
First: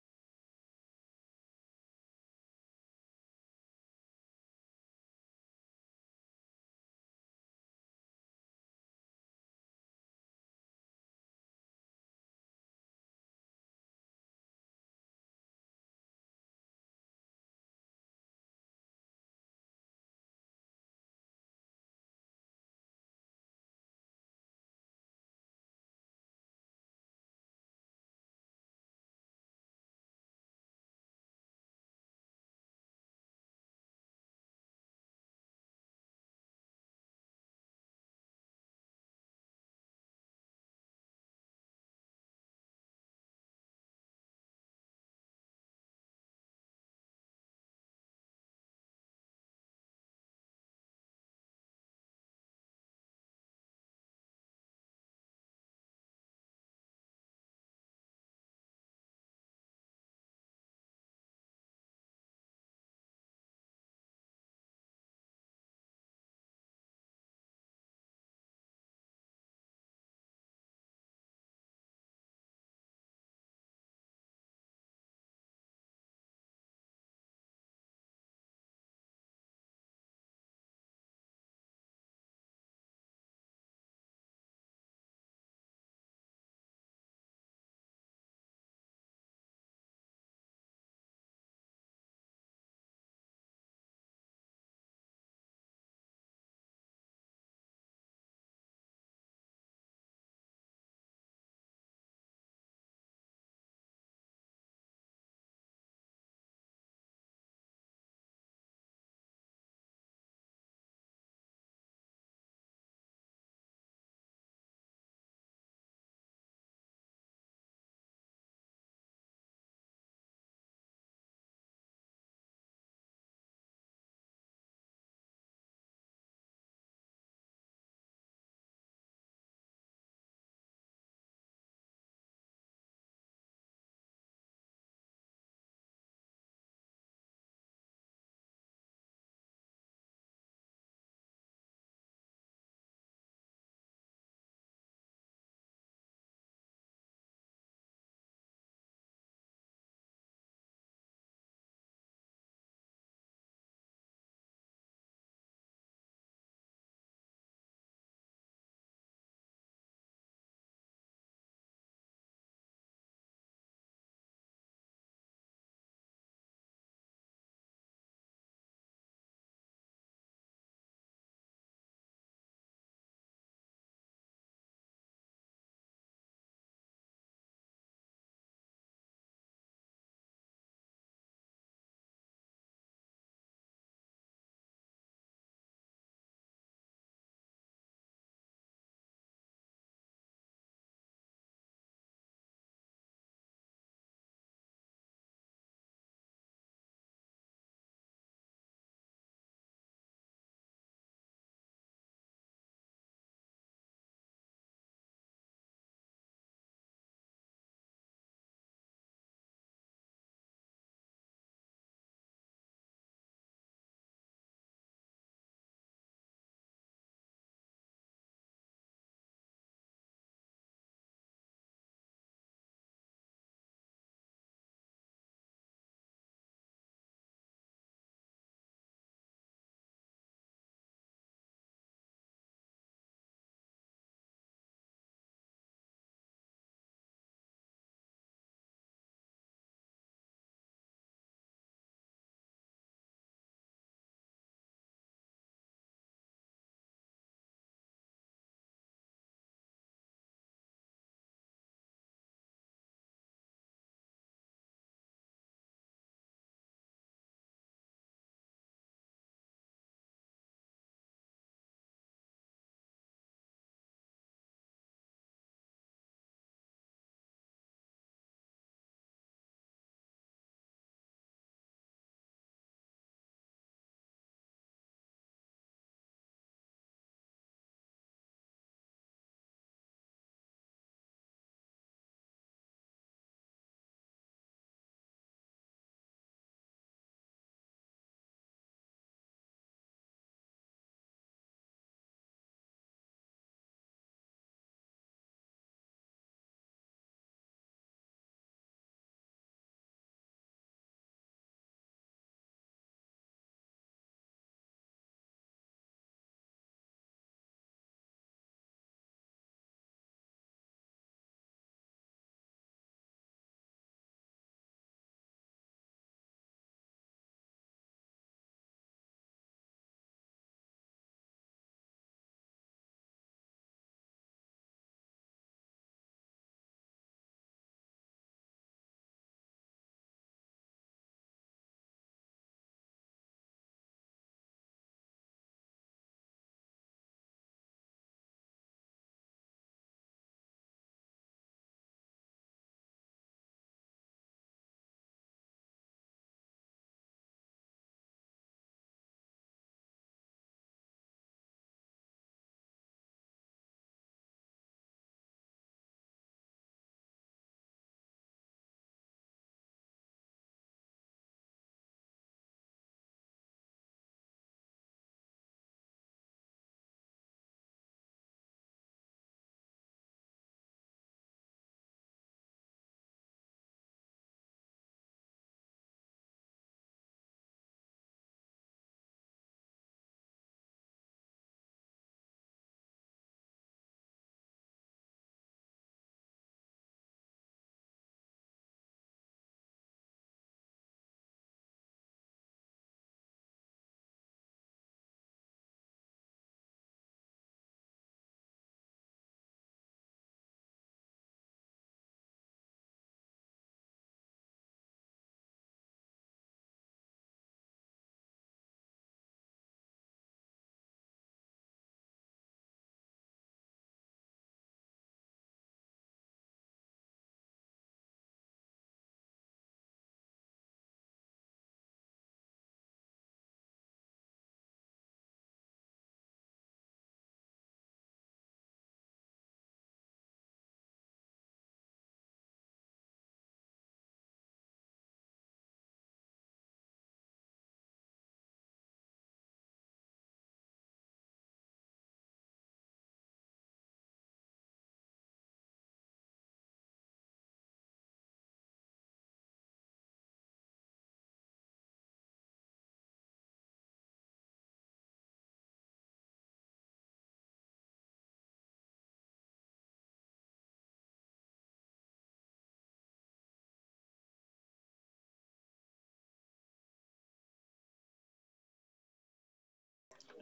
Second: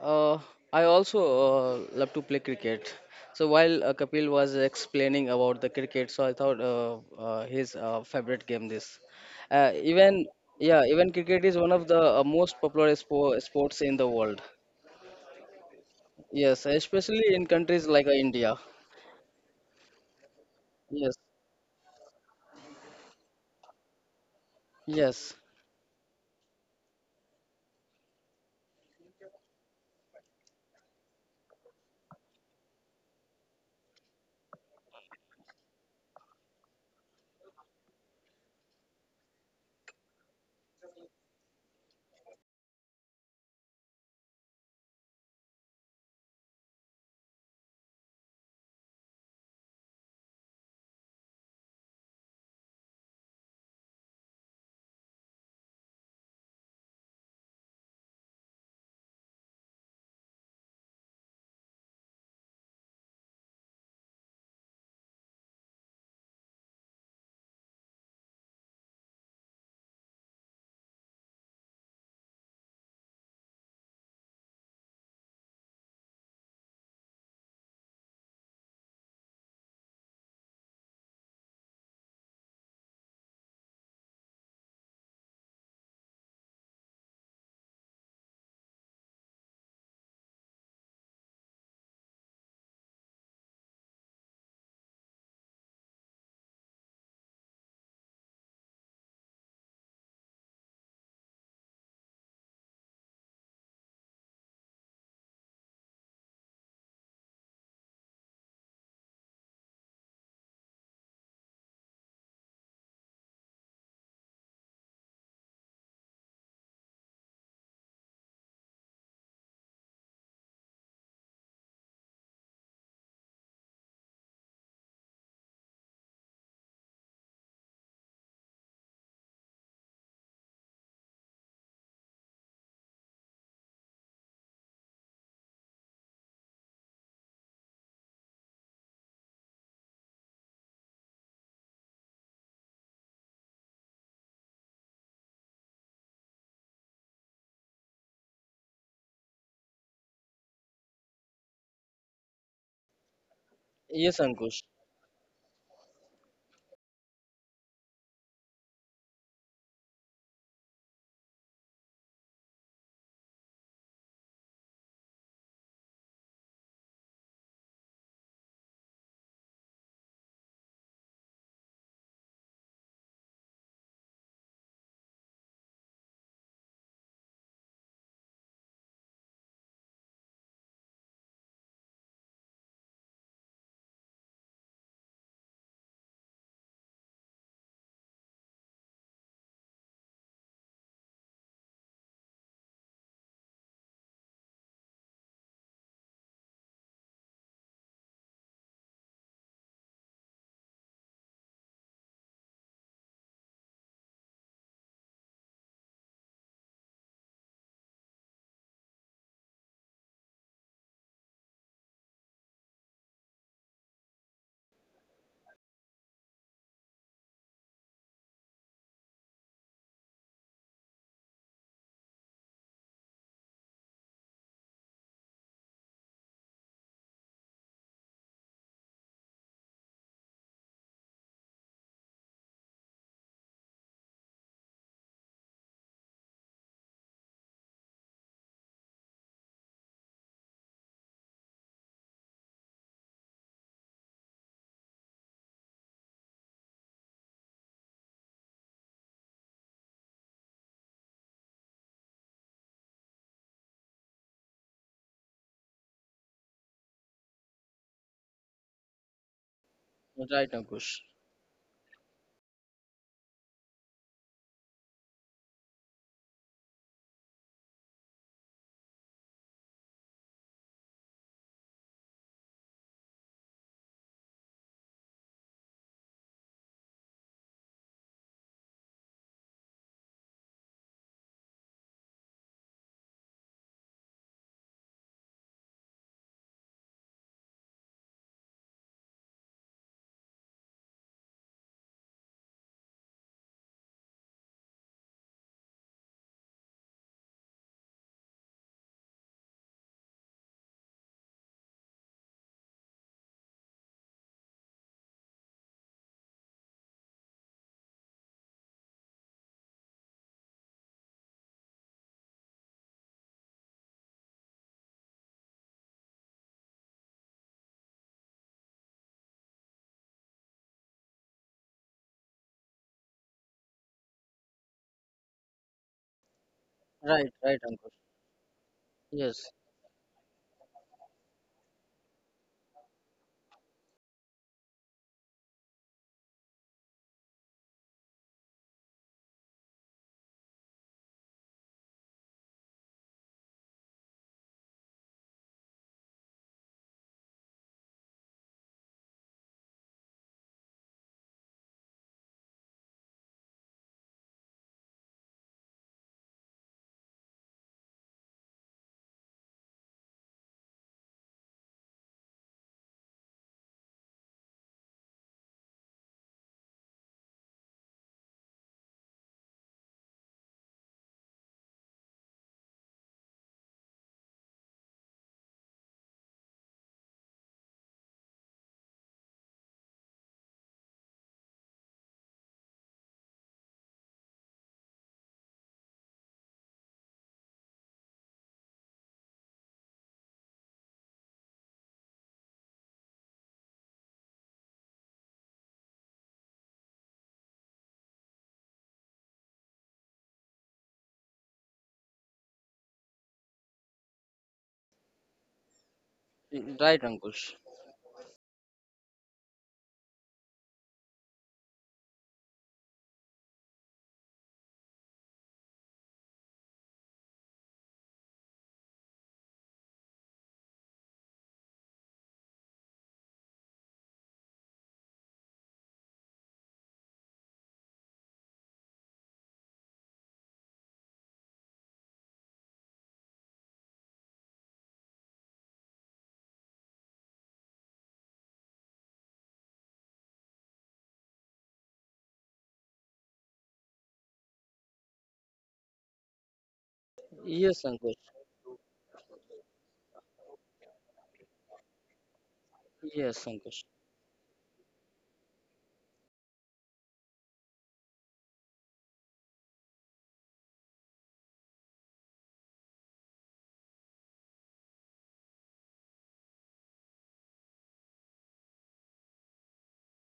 [SPEAKER 2] Uh, I also love to play cricket. So while Kapil was explaining about the cricket, so I thought his favorite game this. Uh, even yeah, even cricket is one of the most popular sports in the world. Yes, especially in countries like India. Yes, yes, yes, Ankush. Right, Ankush. Right, right, Ankush. Yes, right, Ankush. Yes, Ankush. Yes, Ankush.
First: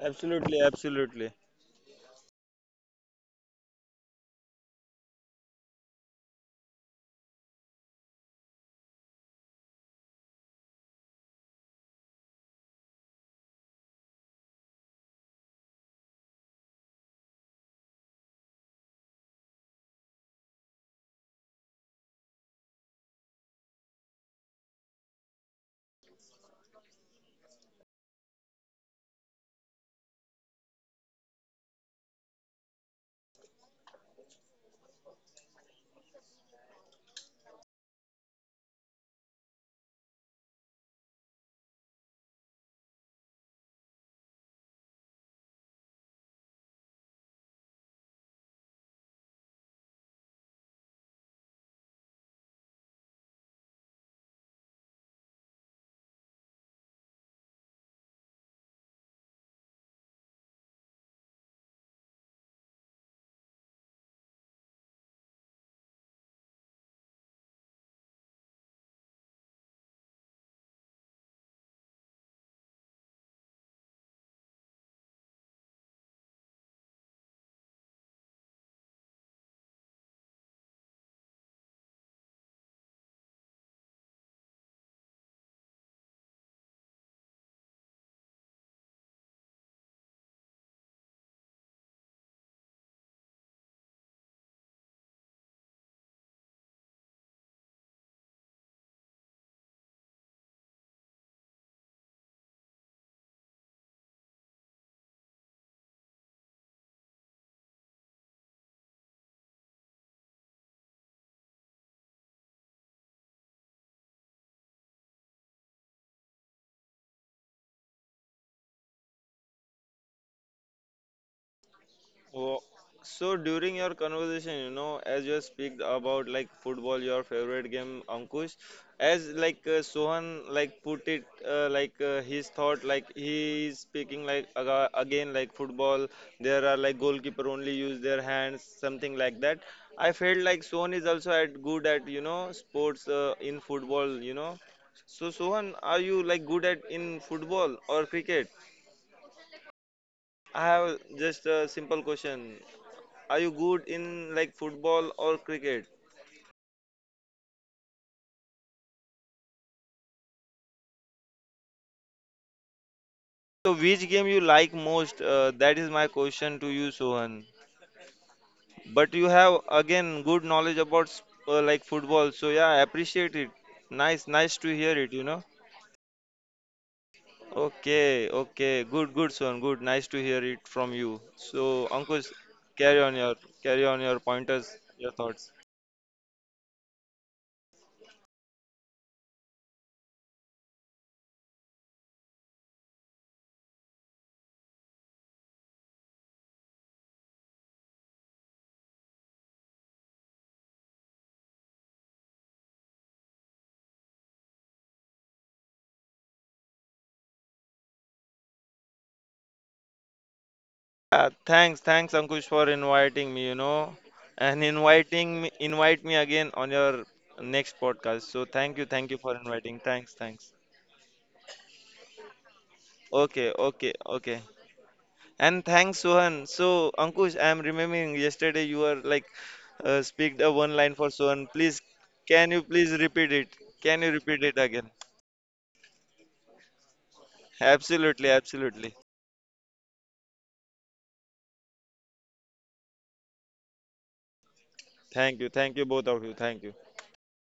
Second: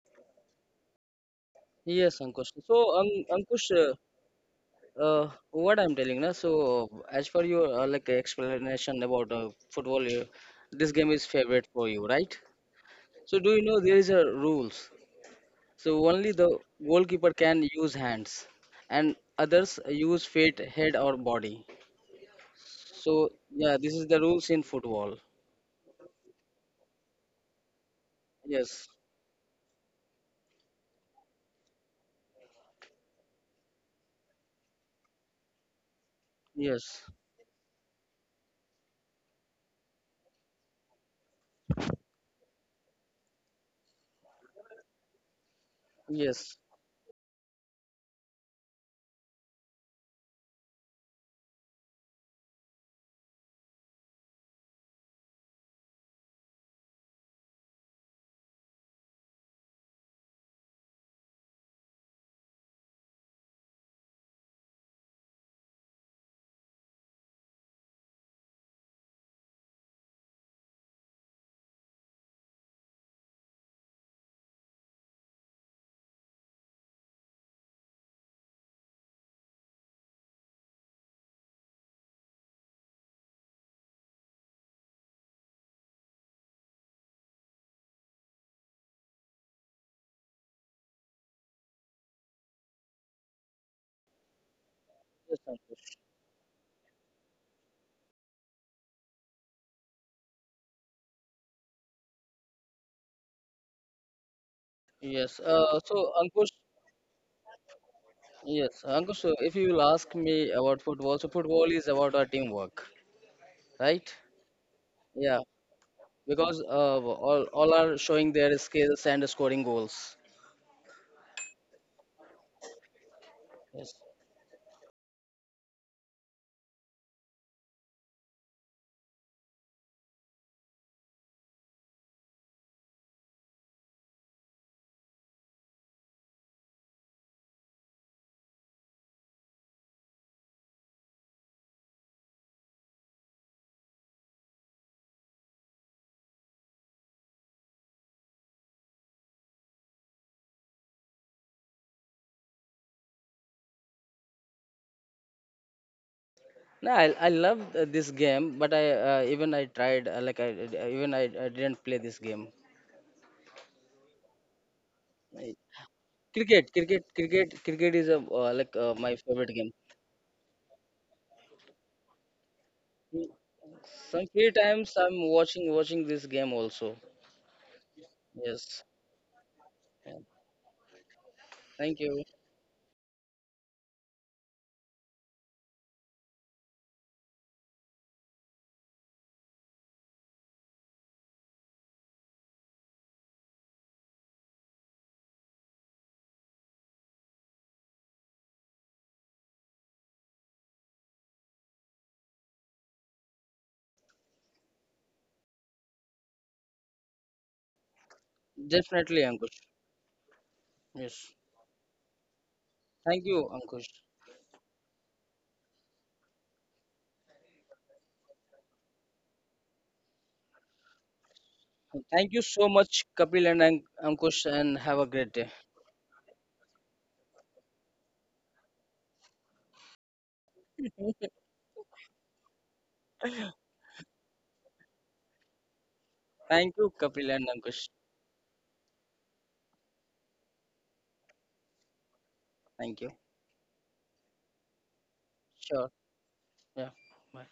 [SPEAKER 1] Absolutely, absolutely.
[SPEAKER 2] Yes, Ankush. So, Ankush, what I'm telling now, so as per your explanation about football, this game is favorite for you, right? So, do you know there is a rules? So, only the goalkeeper can use hands, and others use feet, head, or body. So, yeah, this is the rules in football. Yes, yes, yes, yes, Ankush. Yes. So Ankush, yes, Ankush. So if you will ask me about football, so football is about our teamwork, right? Yeah, because all are showing their skills and scoring goals.
[SPEAKER 1] Oh, so during your
[SPEAKER 2] Yes.
[SPEAKER 1] conversation, you know, as you speak about like football, your favorite game, Ankush, as like Sohan like put it his thought, like he is speaking like again like football. There are like goalkeeper only use their hands, something like that. I felt like Sohan is also at good at, you know, sports in football, you know. So Sohan, are you like good at in football or cricket? I have just a simple question. Are you good in like football or cricket?
[SPEAKER 2] No, I love this game, but I even I tried like I- even I didn't play this game.
[SPEAKER 1] So which game you like most?
[SPEAKER 2] I-
[SPEAKER 1] That is my question to
[SPEAKER 2] Cricket,
[SPEAKER 1] you,
[SPEAKER 2] cricket,
[SPEAKER 1] Sohan.
[SPEAKER 2] cricket, cricket is a
[SPEAKER 1] But
[SPEAKER 2] my
[SPEAKER 1] you
[SPEAKER 2] favorite
[SPEAKER 1] have
[SPEAKER 2] game.
[SPEAKER 1] again good knowledge about like football. So yeah, I
[SPEAKER 2] Mm,
[SPEAKER 1] appreciate it. Nice,
[SPEAKER 2] some
[SPEAKER 1] nice
[SPEAKER 2] few
[SPEAKER 1] to hear
[SPEAKER 2] times
[SPEAKER 1] it, you
[SPEAKER 2] I'm
[SPEAKER 1] know.
[SPEAKER 2] watching this game also.
[SPEAKER 1] Okay, okay.
[SPEAKER 2] Yes.
[SPEAKER 1] Good, good, Sohan. Good. Nice to
[SPEAKER 2] Yeah.
[SPEAKER 1] hear it from you. So
[SPEAKER 2] Thank you.
[SPEAKER 1] Ankush, carry on your carry on your pointers, your thoughts.
[SPEAKER 2] Definitely, Ankush. Yes.
[SPEAKER 1] Thanks, thanks Ankush for
[SPEAKER 2] Thank
[SPEAKER 1] inviting me,
[SPEAKER 2] you,
[SPEAKER 1] you
[SPEAKER 2] Ankush.
[SPEAKER 1] know, and invite me again on your next podcast. So thank you for inviting. Thanks, thanks.
[SPEAKER 2] Thank you so much,
[SPEAKER 1] Okay,
[SPEAKER 2] Kapil and
[SPEAKER 1] okay, okay.
[SPEAKER 2] Ankush, and have a great day.
[SPEAKER 1] And thanks, Sohan. So Ankush, I'm remembering yesterday you were like speak the one line for Sohan. Please, can you please repeat it? Can you repeat it again?
[SPEAKER 2] Thank you, Kapil and Ankush.
[SPEAKER 1] Absolutely, absolutely.
[SPEAKER 2] Thank you.
[SPEAKER 1] Thank you
[SPEAKER 2] Sure.
[SPEAKER 1] both of you. Thank you.
[SPEAKER 2] Yeah. Bye.